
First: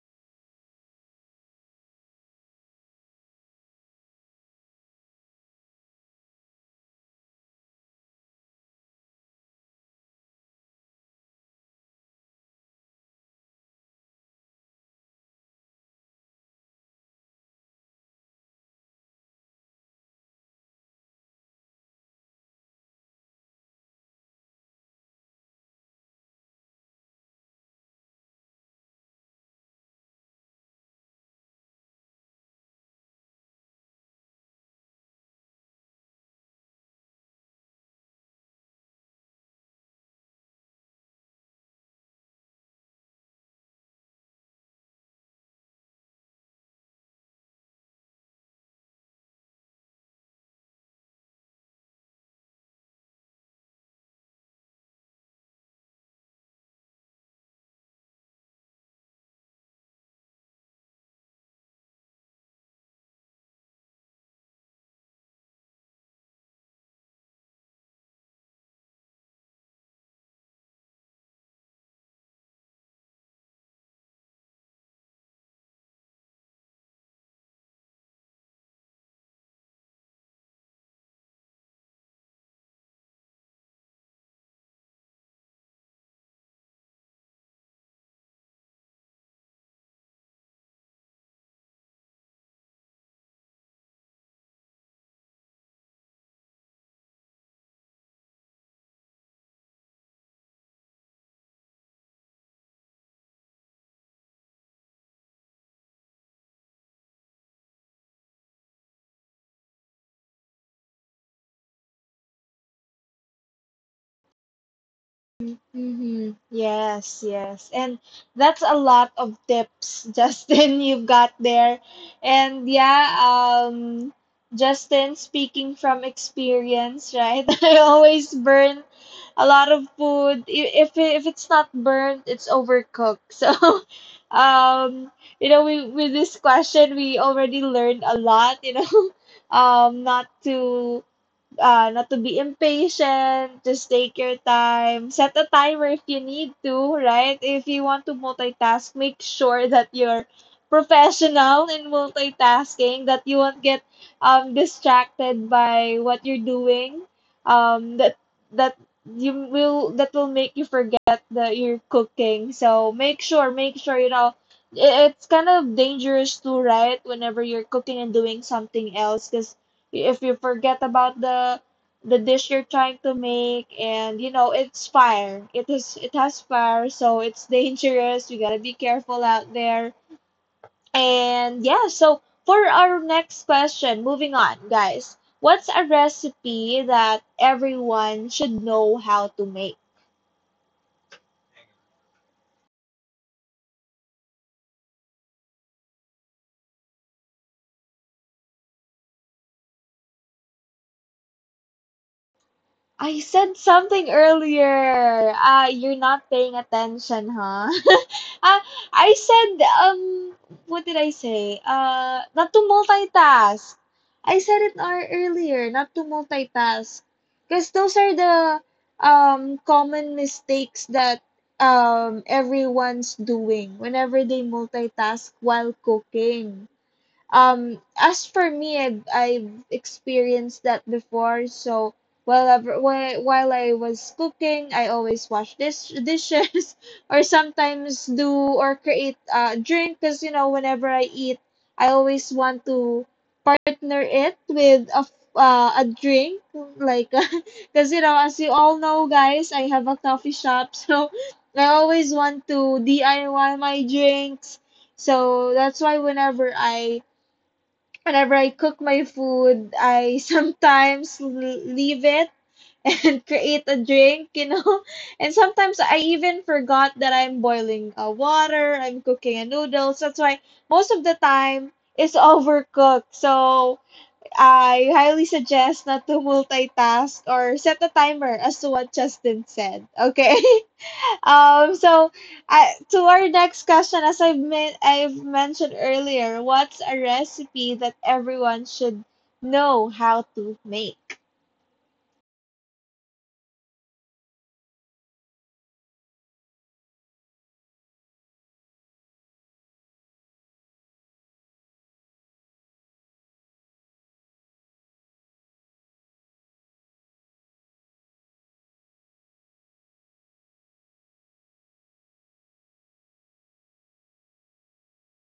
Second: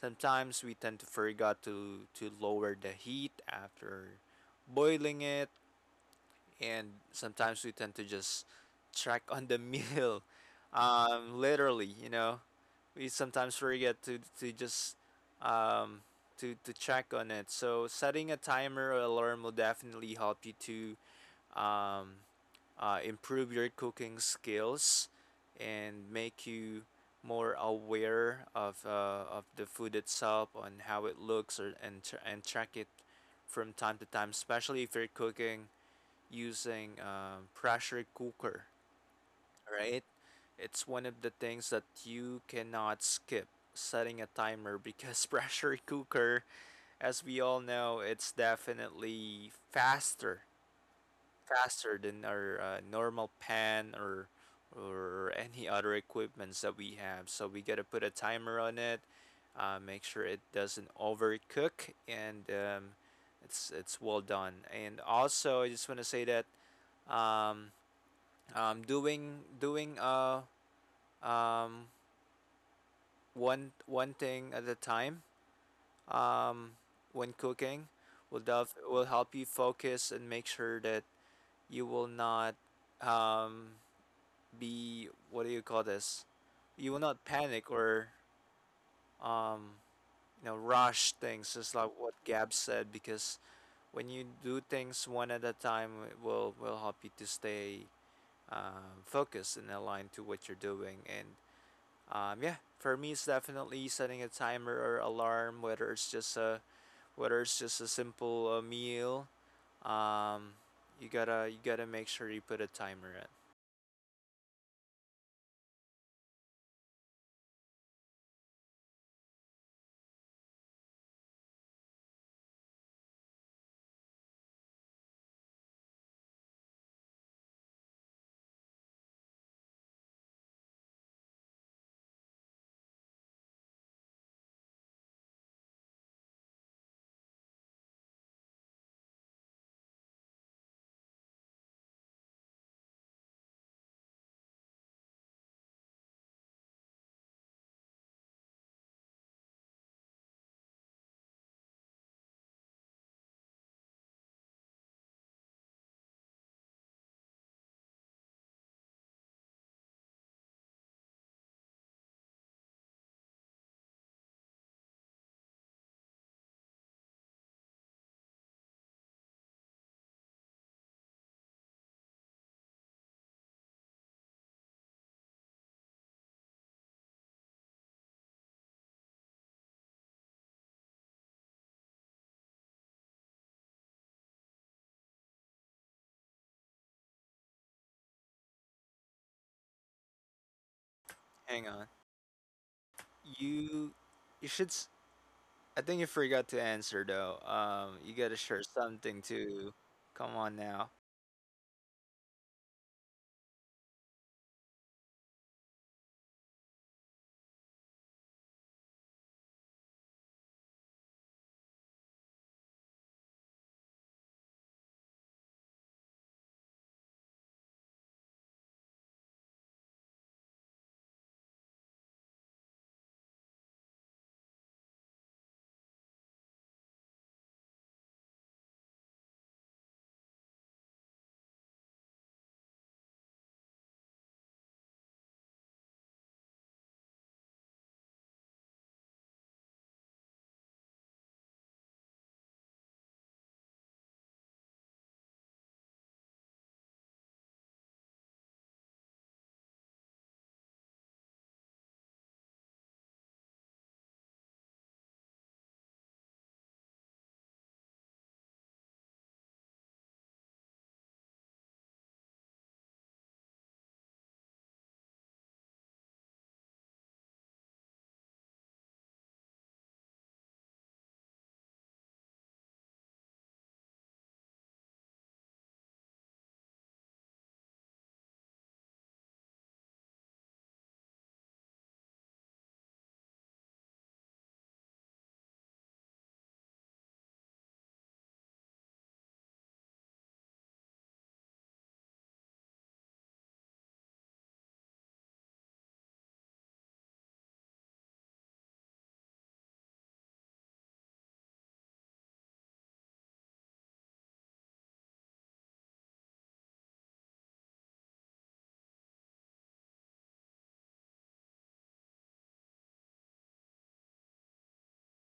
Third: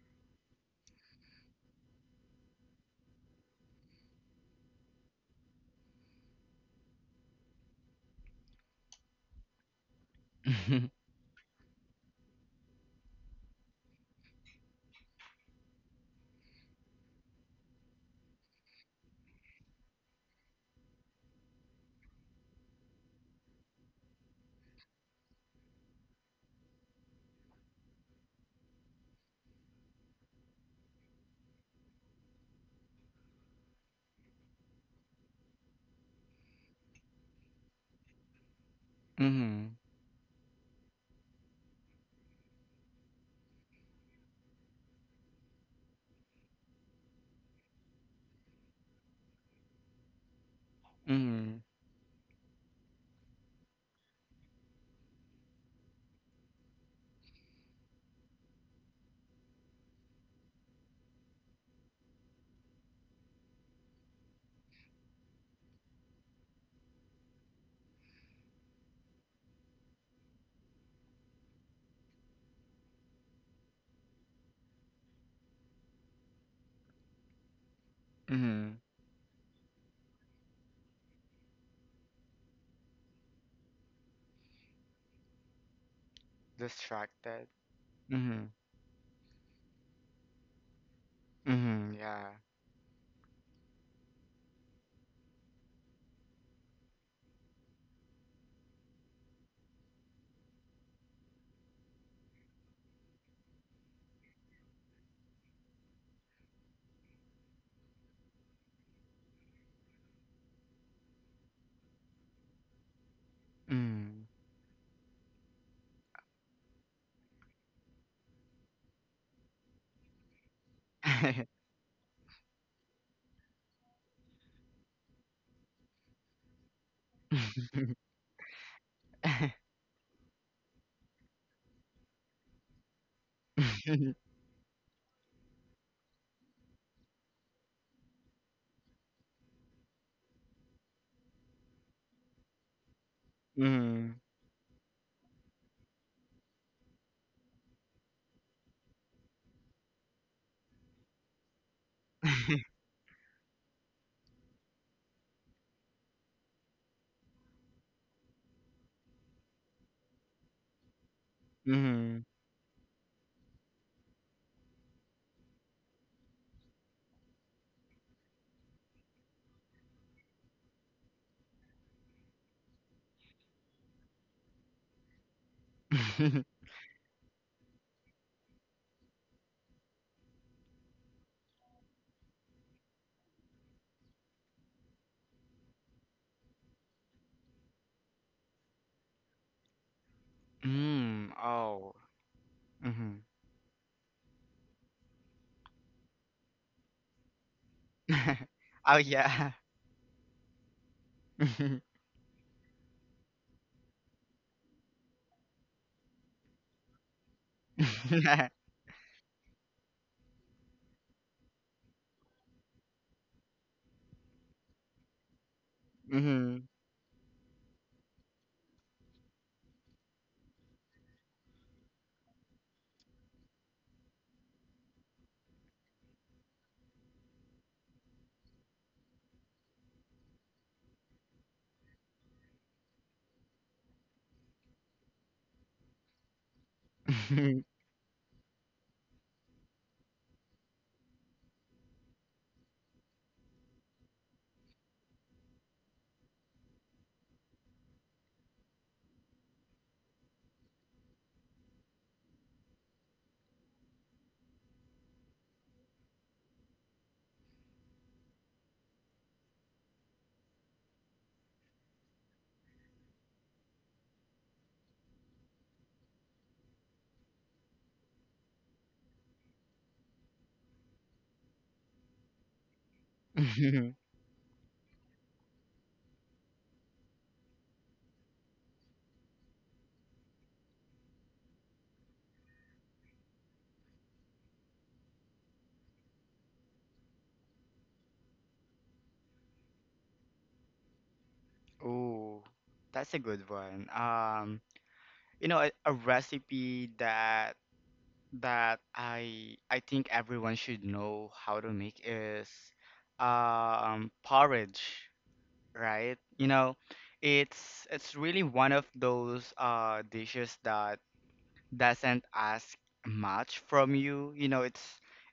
[SPEAKER 3] Sometimes we tend to forget to lower the heat after boiling it, and sometimes we tend to just track on the meal,
[SPEAKER 2] Mhm. Mhm.
[SPEAKER 3] literally. You know, we sometimes forget to just um to check on it. So setting a timer or alarm will definitely help you to um improve your cooking skills and make you more aware of the food itself, on how it looks, and track it from time to time, especially if you're cooking using pressure cooker, right? It's one of the things that you cannot skip setting a timer, because pressure cooker, as we all know, it's definitely faster, faster than our normal pan or any other equipments that we have. So we gotta put a timer on it, make sure it doesn't overcook, and it's well done. And also, I just wanna say that um, doing doing um one thing at a time um when cooking will help you focus and make sure that you will not um be what do you call this, you will not
[SPEAKER 2] Distracted.
[SPEAKER 3] panic or
[SPEAKER 2] Mhm.
[SPEAKER 3] um you know rush things, just like
[SPEAKER 2] Mhm.
[SPEAKER 3] what
[SPEAKER 2] Yeah.
[SPEAKER 3] Gab said, because when you do things one at a time, it will help you to stay focused and aligned to what you're doing. And um, yeah, for me, it's definitely setting a timer or alarm, whether it's just a simple meal. Um, you gotta make sure you put a timer in.
[SPEAKER 2] Mhm.
[SPEAKER 1] Mm-hmm. Yes, yes. And that's a lot of tips, Justin, you've got
[SPEAKER 2] Mhm.
[SPEAKER 1] there. And yeah, Justin, speaking from experience, right? I
[SPEAKER 2] Mhm.
[SPEAKER 1] always burn a lot of food. If it's not burnt, it's overcooked. So, um, you know, we with this question, we already learned a lot, you know, not to not to be impatient, just take your time. Set a timer if you need to, right? If you want to multitask, make sure that you're professional in multitasking, that you won't get distracted by what you're doing. Um, that that you will, that will make you forget that you're
[SPEAKER 2] Mm.
[SPEAKER 1] cooking. So make sure you know. It's kind of dangerous too, right? Whenever you're cooking and doing something else, because if you forget about the dish you're trying to make, and you know it's fire, it has fire, so it's dangerous, we gotta be careful out there. And yeah, so for our next question, moving on, guys, what's a recipe that everyone should know how to make?
[SPEAKER 2] Mm.
[SPEAKER 3] Hang on,
[SPEAKER 2] Oh. Mhm.
[SPEAKER 3] you you should. s- I think you forgot to answer though. You gotta share
[SPEAKER 2] Oh,
[SPEAKER 3] something
[SPEAKER 2] yeah.
[SPEAKER 3] too. Come on now.
[SPEAKER 2] Mhm.
[SPEAKER 1] I said something earlier. You're not paying attention, huh? uh, I said, what did I say? Not to multitask. I said it earlier, not to
[SPEAKER 2] Mhm.
[SPEAKER 1] multitask. Because those are the common mistakes that everyone's doing whenever they multitask while cooking. As for me, I've experienced that before. So while I was cooking, I always wash dishes or sometimes do or create a drink, because you know, whenever I eat, I always want to partner it with a a drink, like because you know, as you all know, guys, I have a coffee shop, so I always want to DIY my drinks. So that's why whenever I cook my food, I sometimes leave it and create a drink, you know. And sometimes I even forgot that I'm boiling water, I'm cooking a noodles. That's why most of the time it's overcooked. So
[SPEAKER 2] Mhm.
[SPEAKER 1] I highly suggest not to multitask or set a timer, as to what Justin said. Okay? Um, so to our next question, as I've mentioned earlier, what's a recipe that everyone should know how to make?
[SPEAKER 2] Ooh, that's a good one. You know, a recipe that that I think everyone should know how to make is porridge, right? You know, it's really one of those dishes that doesn't ask much from you, you know. it's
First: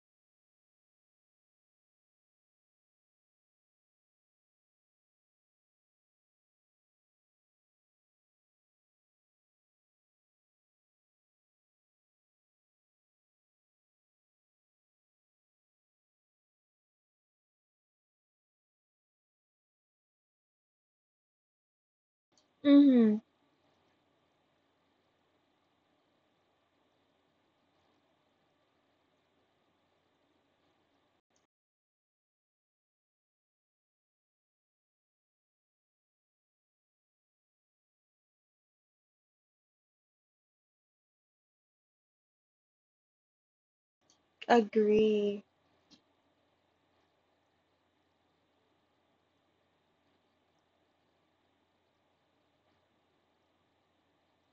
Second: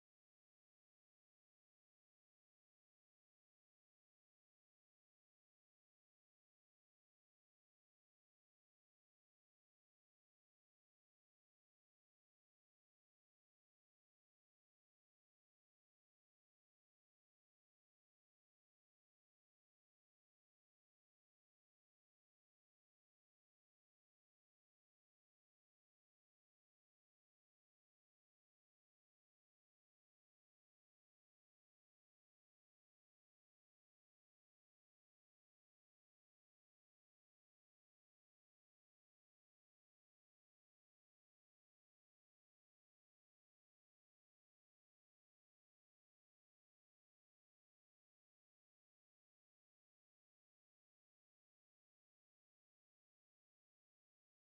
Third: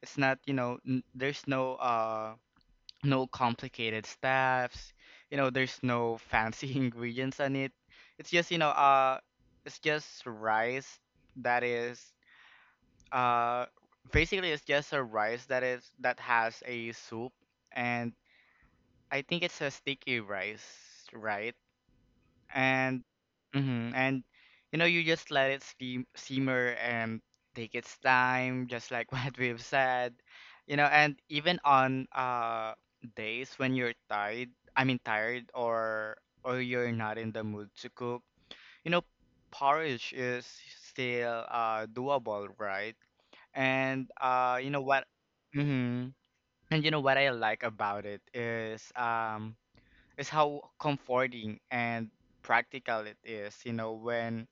[SPEAKER 2] it's not, you know, there's no no complicated stuffs, you know, there's no fancy ingredients on it. It's just, you know, it's just rice that is uh basically it's just a rice that is that has a soup. And I think it's a sticky rice, right? And
[SPEAKER 1] Mm-hmm.
[SPEAKER 2] hmm and you know you just let it steam simmer and take its time, just like what we've said, you know. And even on days when you're tired, I mean tired or or you're not in the mood to cook, you know, porridge is still doable, right? And you know what,
[SPEAKER 1] Agree.
[SPEAKER 2] hmm, and you know what I like about it is how comforting and practical it is, you know. When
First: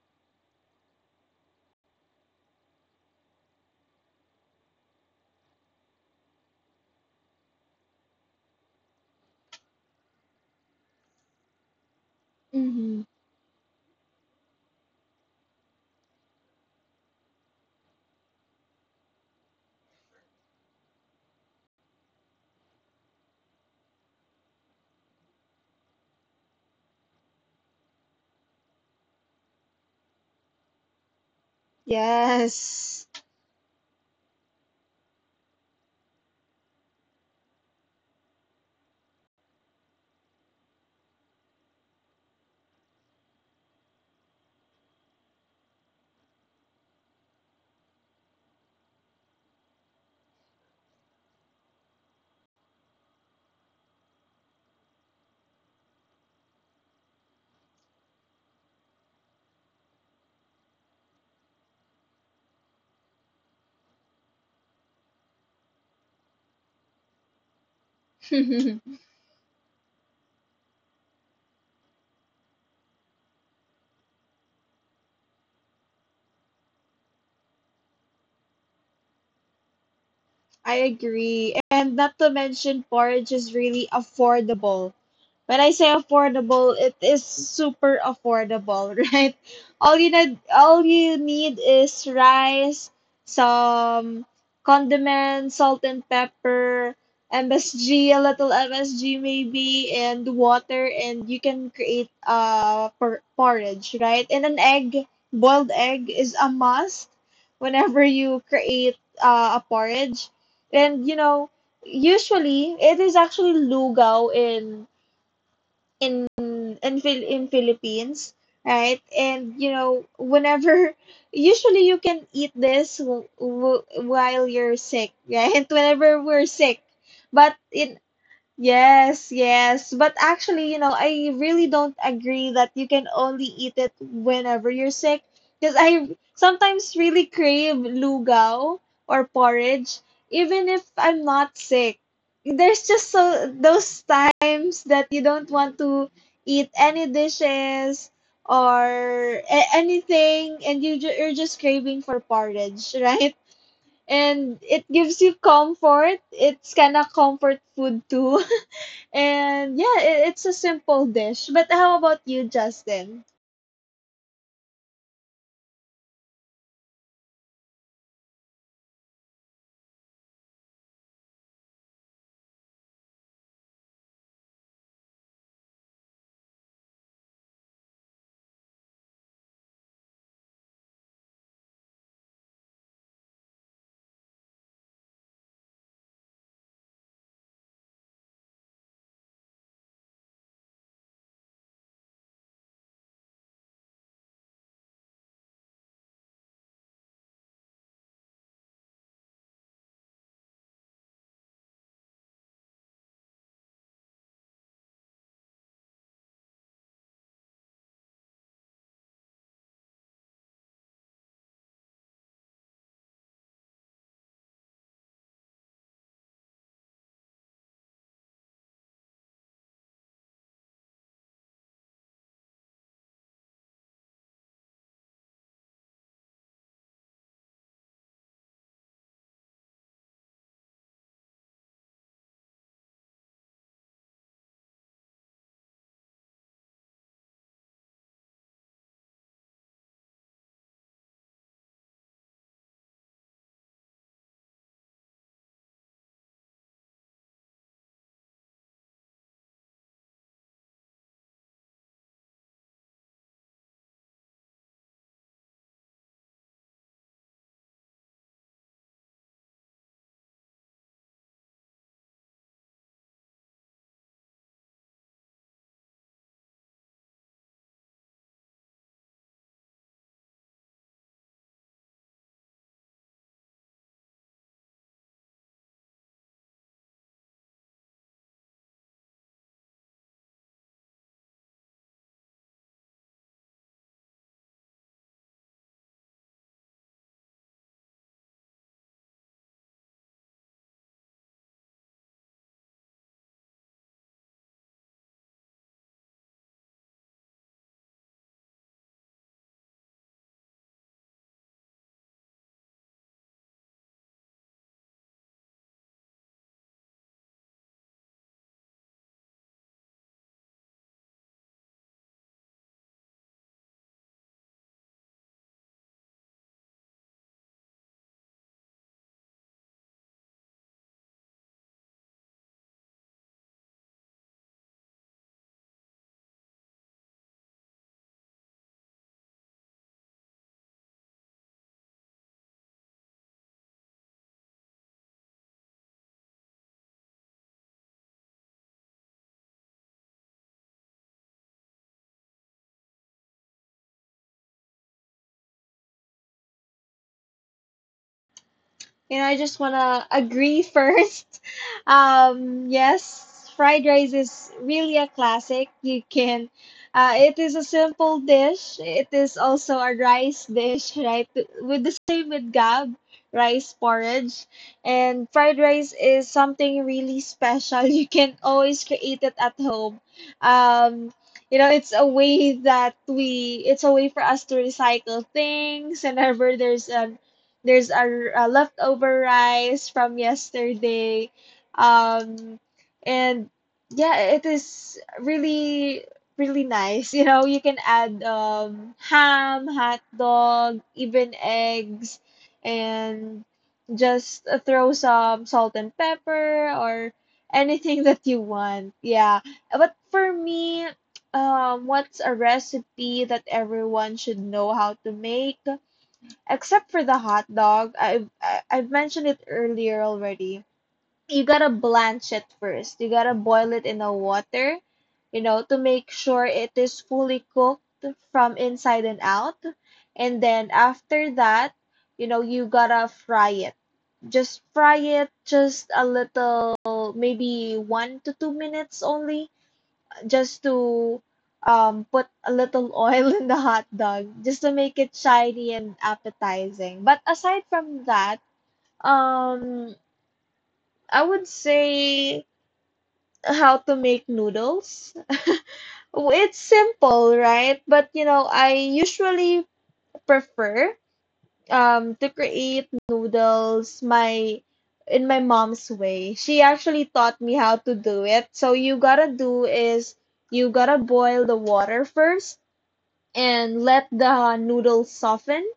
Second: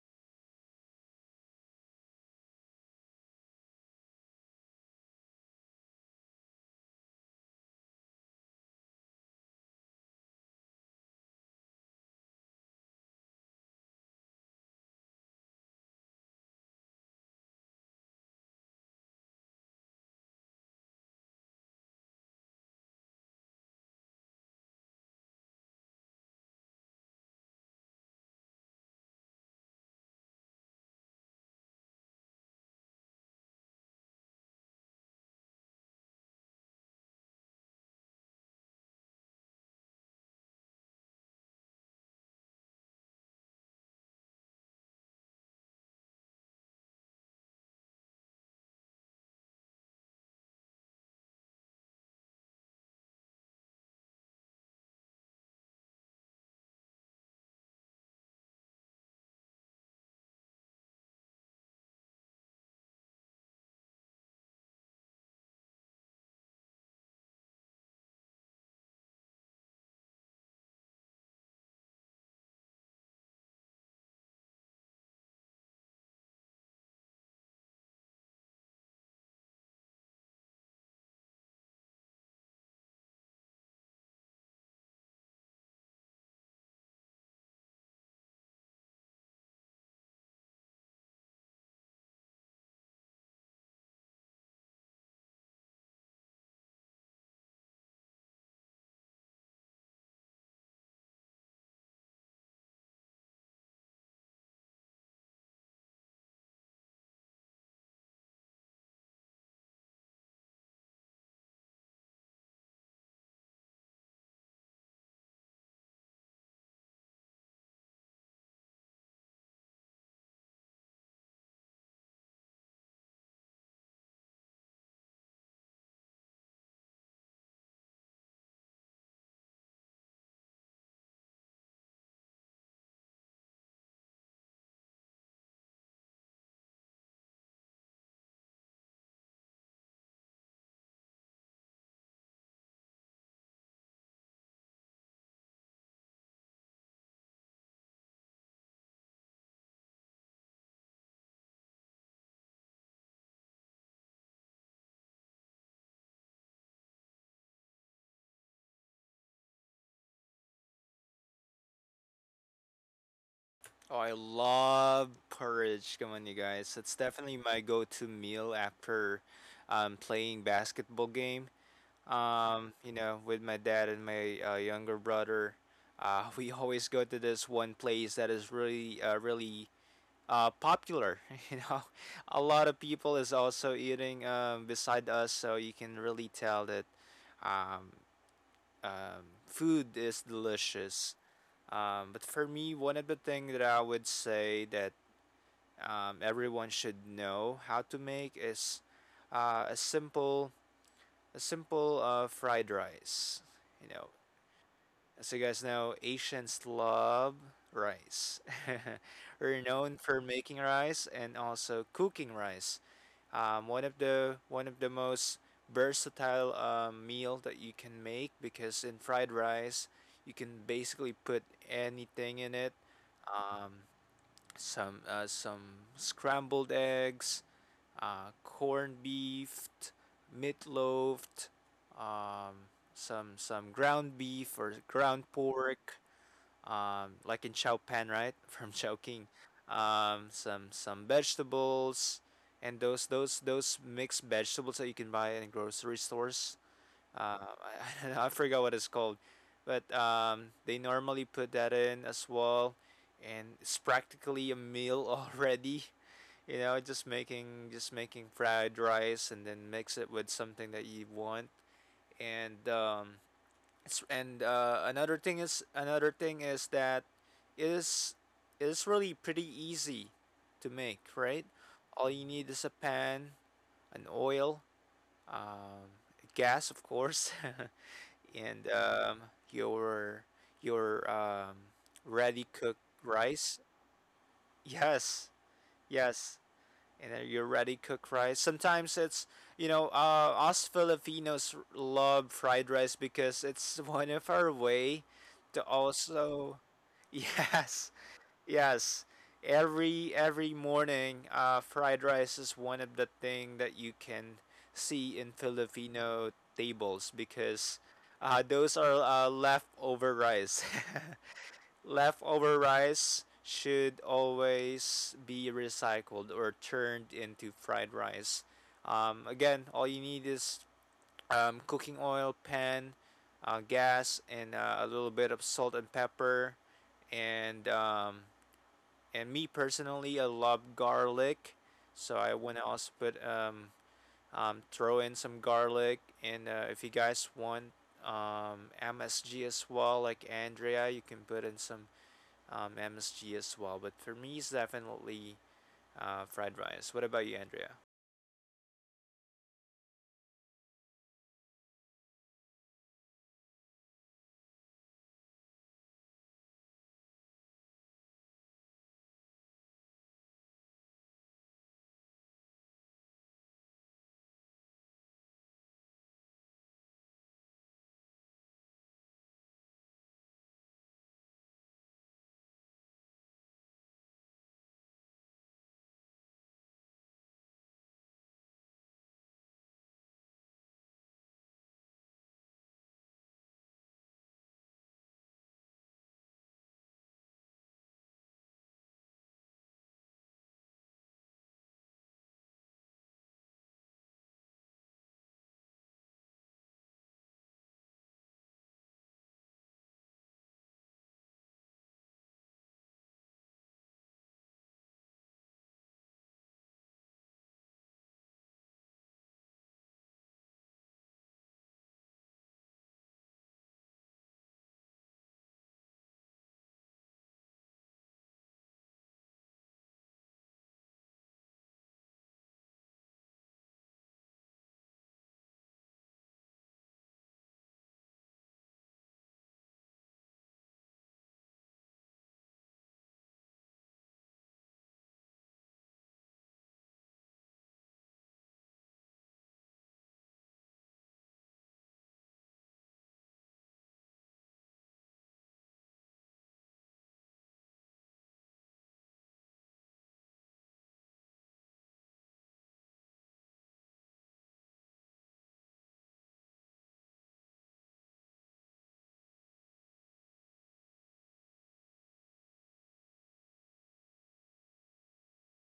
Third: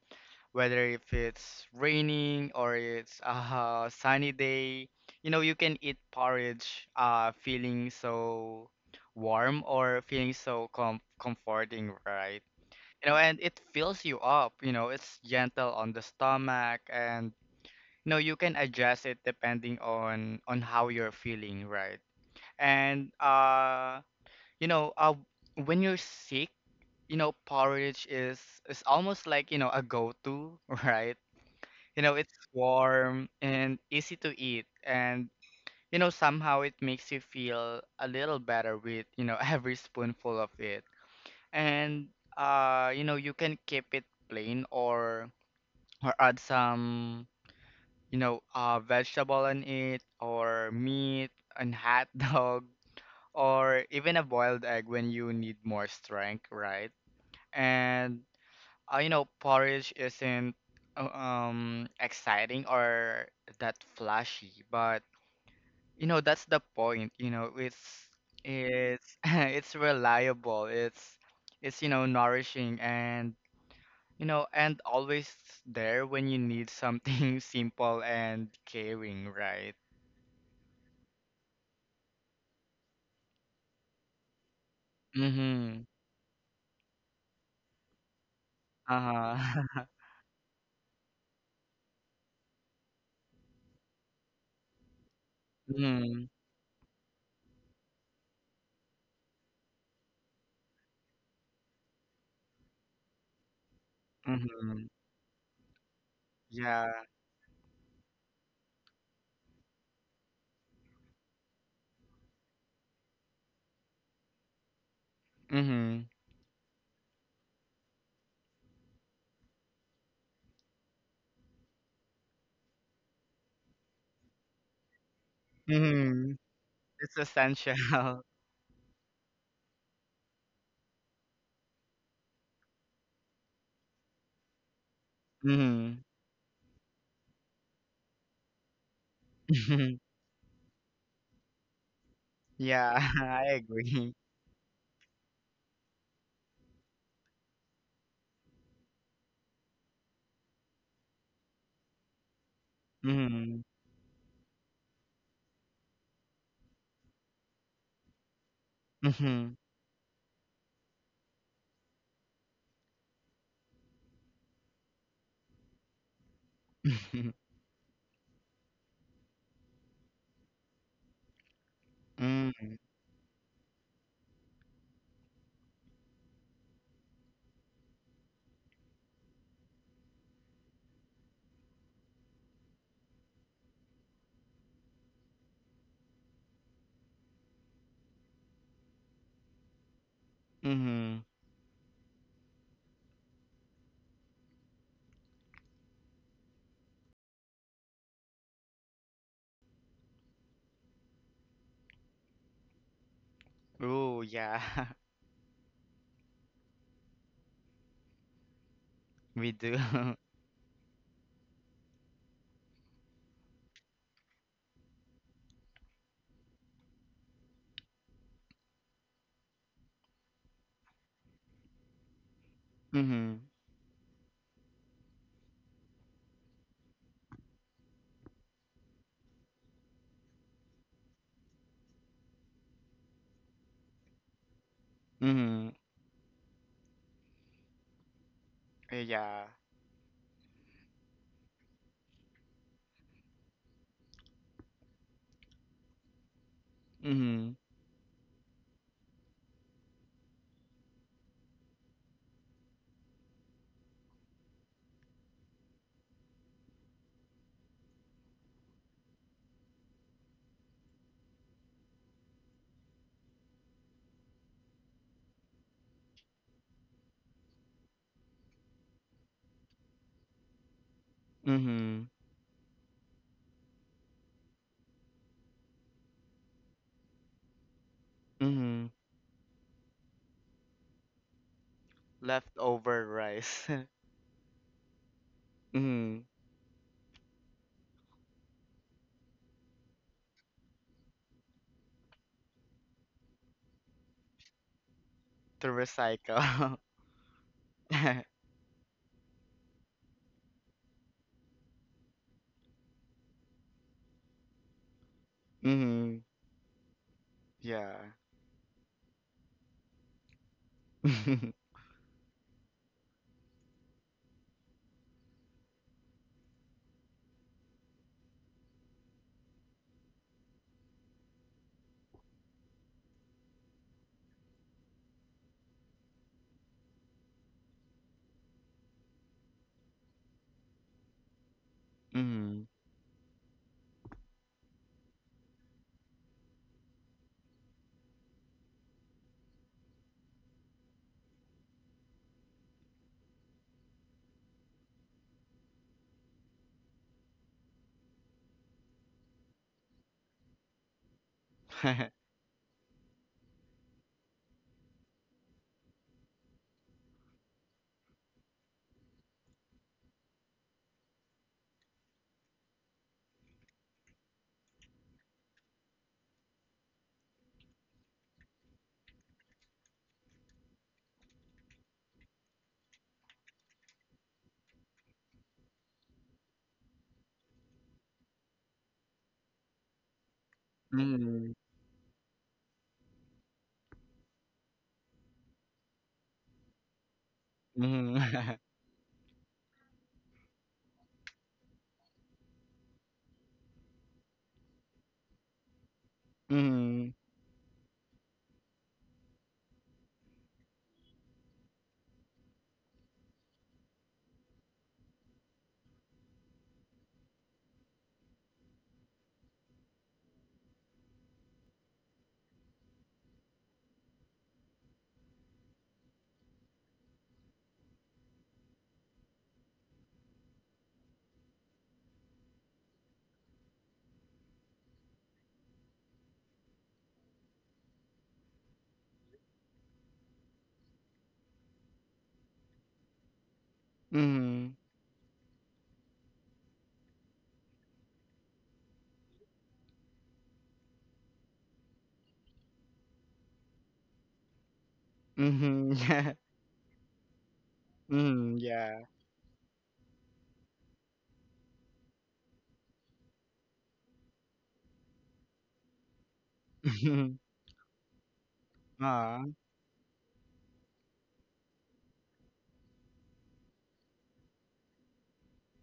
[SPEAKER 2] whether if it's raining or it's a sunny day, you know, you can eat porridge feeling so warm, or feeling so comforting, right?
[SPEAKER 1] Mm-hmm.
[SPEAKER 2] You know, and it fills you up, you know, it's gentle on the stomach. And you know you can adjust it depending on how you're feeling, right? And you know when you're sick, you know, porridge is almost like, you know, a go-to, right? You know, it's
[SPEAKER 1] Yes.
[SPEAKER 2] warm and easy to eat. And you know, somehow it makes you feel a little better with, you know, every spoonful of it. And you know, you can keep it plain, or add some, you know, vegetable in it, or meat, and hot dog, or even a boiled egg when you need more strength, right? And you know, porridge isn't exciting or that flashy, but you know, that's the point. You know, it's it's it's reliable. It's, you know, nourishing, and you know, and always there when you need something simple and caring, right?
[SPEAKER 1] I agree. And not to mention, porridge is really affordable. When I
[SPEAKER 2] Mm-hmm.
[SPEAKER 1] say affordable, it is super affordable, right?
[SPEAKER 2] Uh-huh.
[SPEAKER 1] All you need, all you need is rice, some condiments, salt and
[SPEAKER 2] Mm-hmm.
[SPEAKER 1] pepper, MSG, a little MSG maybe, and water, and you can create porridge, right? And an
[SPEAKER 2] Mm-hmm.
[SPEAKER 1] egg, boiled egg is a
[SPEAKER 2] Yeah.
[SPEAKER 1] must whenever you create a porridge. And you know, usually it is actually lugaw in
[SPEAKER 2] Mm-hmm.
[SPEAKER 1] in in Phil in Philippines, right? And you know, whenever usually you can eat this while you're sick, right? Whenever
[SPEAKER 2] Mm-hmm.
[SPEAKER 1] we're sick,
[SPEAKER 2] It's
[SPEAKER 1] but in
[SPEAKER 2] essential.
[SPEAKER 1] yes, yes. But actually, you know, I really don't agree that you can only eat it whenever you're sick. Because
[SPEAKER 2] Mm-hmm.
[SPEAKER 1] I sometimes really crave lugaw or porridge, even if I'm not sick. There's
[SPEAKER 2] Yeah,
[SPEAKER 1] just
[SPEAKER 2] I
[SPEAKER 1] so those
[SPEAKER 2] agree.
[SPEAKER 1] times that you don't want to eat any dishes or anything, and you're just craving for porridge, right?
[SPEAKER 2] Mm.
[SPEAKER 1] And it gives you comfort. It's kind of comfort food too.
[SPEAKER 2] Mhm.
[SPEAKER 1] And yeah, it's a simple dish. But how about you, Justin?
[SPEAKER 3] Oh, I love porridge. Come on, you guys. It's definitely my go-to meal after playing basketball game.
[SPEAKER 2] Mm.
[SPEAKER 3] You know, with my dad and my younger brother, we always go to this one place that is really, really popular. You know, a lot of people is also eating beside us, so you can really tell that um, food is delicious.
[SPEAKER 2] Mhm.
[SPEAKER 3] But for me, one of the things that I would say that everyone should know how to make is uh, a simple, a simple fried rice. You know,
[SPEAKER 2] Ooh, yeah.
[SPEAKER 3] so you guys know, Asian Slav rice
[SPEAKER 2] We
[SPEAKER 3] are
[SPEAKER 2] do.
[SPEAKER 3] known for making rice and also cooking rice. One of the most versatile meal that you can make, because in fried rice you can basically put anything in it.
[SPEAKER 2] Mhm.
[SPEAKER 3] Um, some scrambled eggs, corned beef, meatloaf, um, some ground beef or ground
[SPEAKER 2] Mhm.
[SPEAKER 3] pork, like in Chao Pan, right, from Chowking,
[SPEAKER 2] Yeah.
[SPEAKER 3] some vegetables, and those mixed vegetables that you can buy in grocery stores.
[SPEAKER 2] Mhm.
[SPEAKER 3] I forgot what it's called, but they normally put that in as well, and it's practically a meal already. You know, just making fried rice and then mix it with something that you want, and another thing is that it is it is really pretty easy to make, right? All
[SPEAKER 2] Mhm.
[SPEAKER 3] you need is a pan, an oil, um, gas of course, and
[SPEAKER 2] Mhm.
[SPEAKER 3] your your ready cooked
[SPEAKER 2] Leftover
[SPEAKER 3] rice.
[SPEAKER 2] rice.
[SPEAKER 3] Yes,
[SPEAKER 2] Mhm.
[SPEAKER 3] yes. And then you're ready cook rice. Sometimes it's, you know, us Filipinos love fried rice because it's one of our way to
[SPEAKER 2] To
[SPEAKER 3] also
[SPEAKER 2] recycle.
[SPEAKER 3] yes, yes. Every morning, fried rice is one of the thing that you can see in
[SPEAKER 2] Mhm.
[SPEAKER 3] Filipino tables because
[SPEAKER 2] Yeah.
[SPEAKER 3] those are leftover rice. Leftover rice should always be recycled or turned into fried rice. Again, all you need is cooking oil, pan, gas, and a little bit of salt and pepper. And me personally, I love garlic, so I want
[SPEAKER 2] Mhm.
[SPEAKER 3] to also put throw in some garlic. And if you guys want MSG as well, like Andrea, you can put in some MSG as well. But for me, it's definitely fried rice. What about you, Andrea?
[SPEAKER 1] You know, I just wanna agree first. Yes, fried rice is really a classic. You can, it is a simple dish. It is also a rice dish, right? With the same with Gab, rice porridge, and fried rice is something really special. You can always create it at home. Um, you know, it's a way that we, it's a way for us to recycle things. Whenever there's an there's a, r- a leftover rice from yesterday.
[SPEAKER 2] Mhm.
[SPEAKER 1] Um, and yeah, it is really, really nice. You know, you can add
[SPEAKER 2] Mhm.
[SPEAKER 1] ham, hot dog, even eggs, and just throw some salt and
[SPEAKER 2] Mhm.
[SPEAKER 1] pepper or
[SPEAKER 2] Mhm.
[SPEAKER 1] anything that you want. Yeah. But for me, what's a recipe that everyone should know how to make? Except for the hot dog, I've mentioned it earlier already. You gotta blanch it first. You gotta boil it in the water, you know, to make sure it is fully cooked from inside and out. And then after that, you know, you gotta fry it. Just fry it just a little, maybe 1 to 2 minutes only, just to put a little oil in the hot dog just to
[SPEAKER 2] Mhm.
[SPEAKER 1] make it shiny and appetizing. But aside from that, um, I would say how to make noodles.
[SPEAKER 2] Mhm.
[SPEAKER 1] W- It's simple, right? But you know, I
[SPEAKER 2] Yeah.
[SPEAKER 1] usually prefer to create noodles my in my mom's way. She actually
[SPEAKER 2] Mhm.
[SPEAKER 1] taught me how to do it. So you gotta
[SPEAKER 2] Ah.
[SPEAKER 1] do is you gotta boil the water first and let the noodles soften.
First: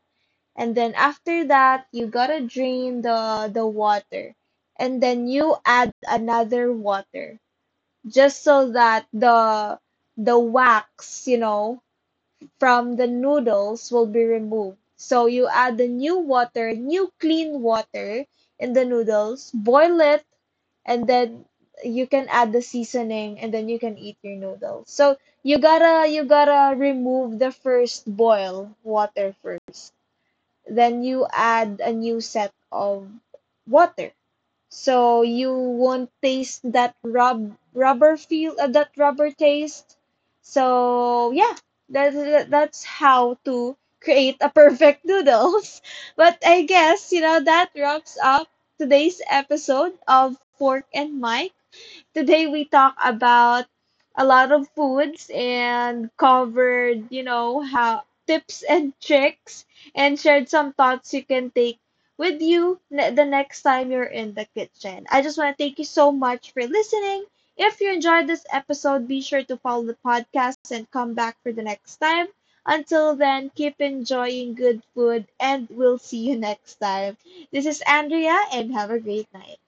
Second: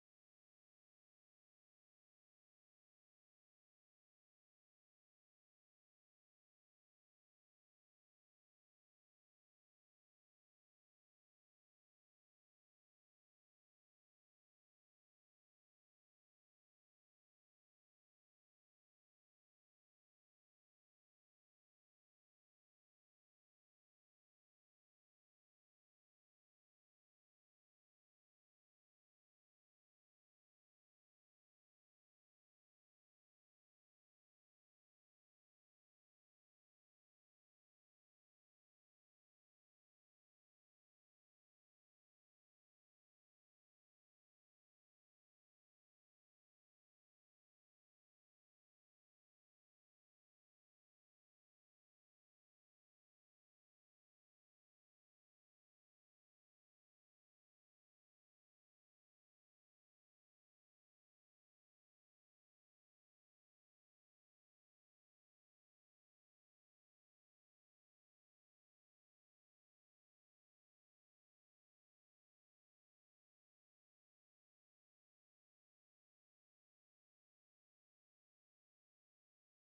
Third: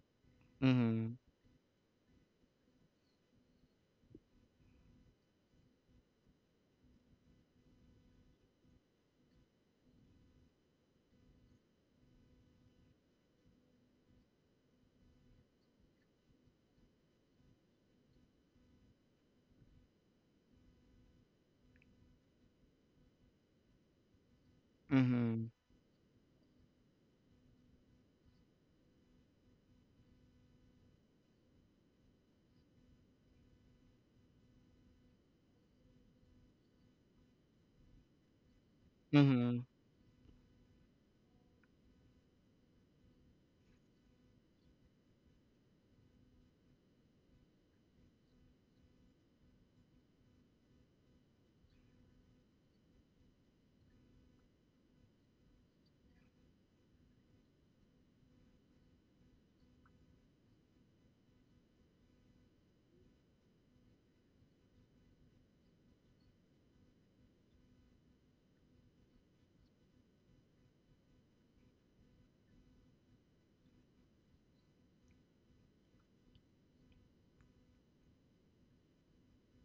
[SPEAKER 1] And then
[SPEAKER 2] Mhm.
[SPEAKER 1] after that, you gotta drain the water, and then you add another water, just so that the wax, you know, from the noodles will be removed. So you add the new water, new clean water in the noodles, boil it, and then you can add the seasoning, and then you can eat your noodles. So
[SPEAKER 2] Mhm,
[SPEAKER 1] you gotta remove the first boil water first. Then you add a new set of water. So you won't taste that rubber feel, that rubber
[SPEAKER 2] mhm.
[SPEAKER 1] taste. So yeah, that's how to create a perfect noodles. But I guess you know that wraps up today's episode of Fork and Mike. Today we talk about a lot of foods and covered, you know, how tips and tricks, and shared some thoughts you can take with you the next time you're in the kitchen. I just want to thank you so much for listening. If you enjoyed this episode, be sure to follow the podcast and come back for the next time. Until then, keep enjoying good food, and we'll see you next time. This is Andrea, and have a great night.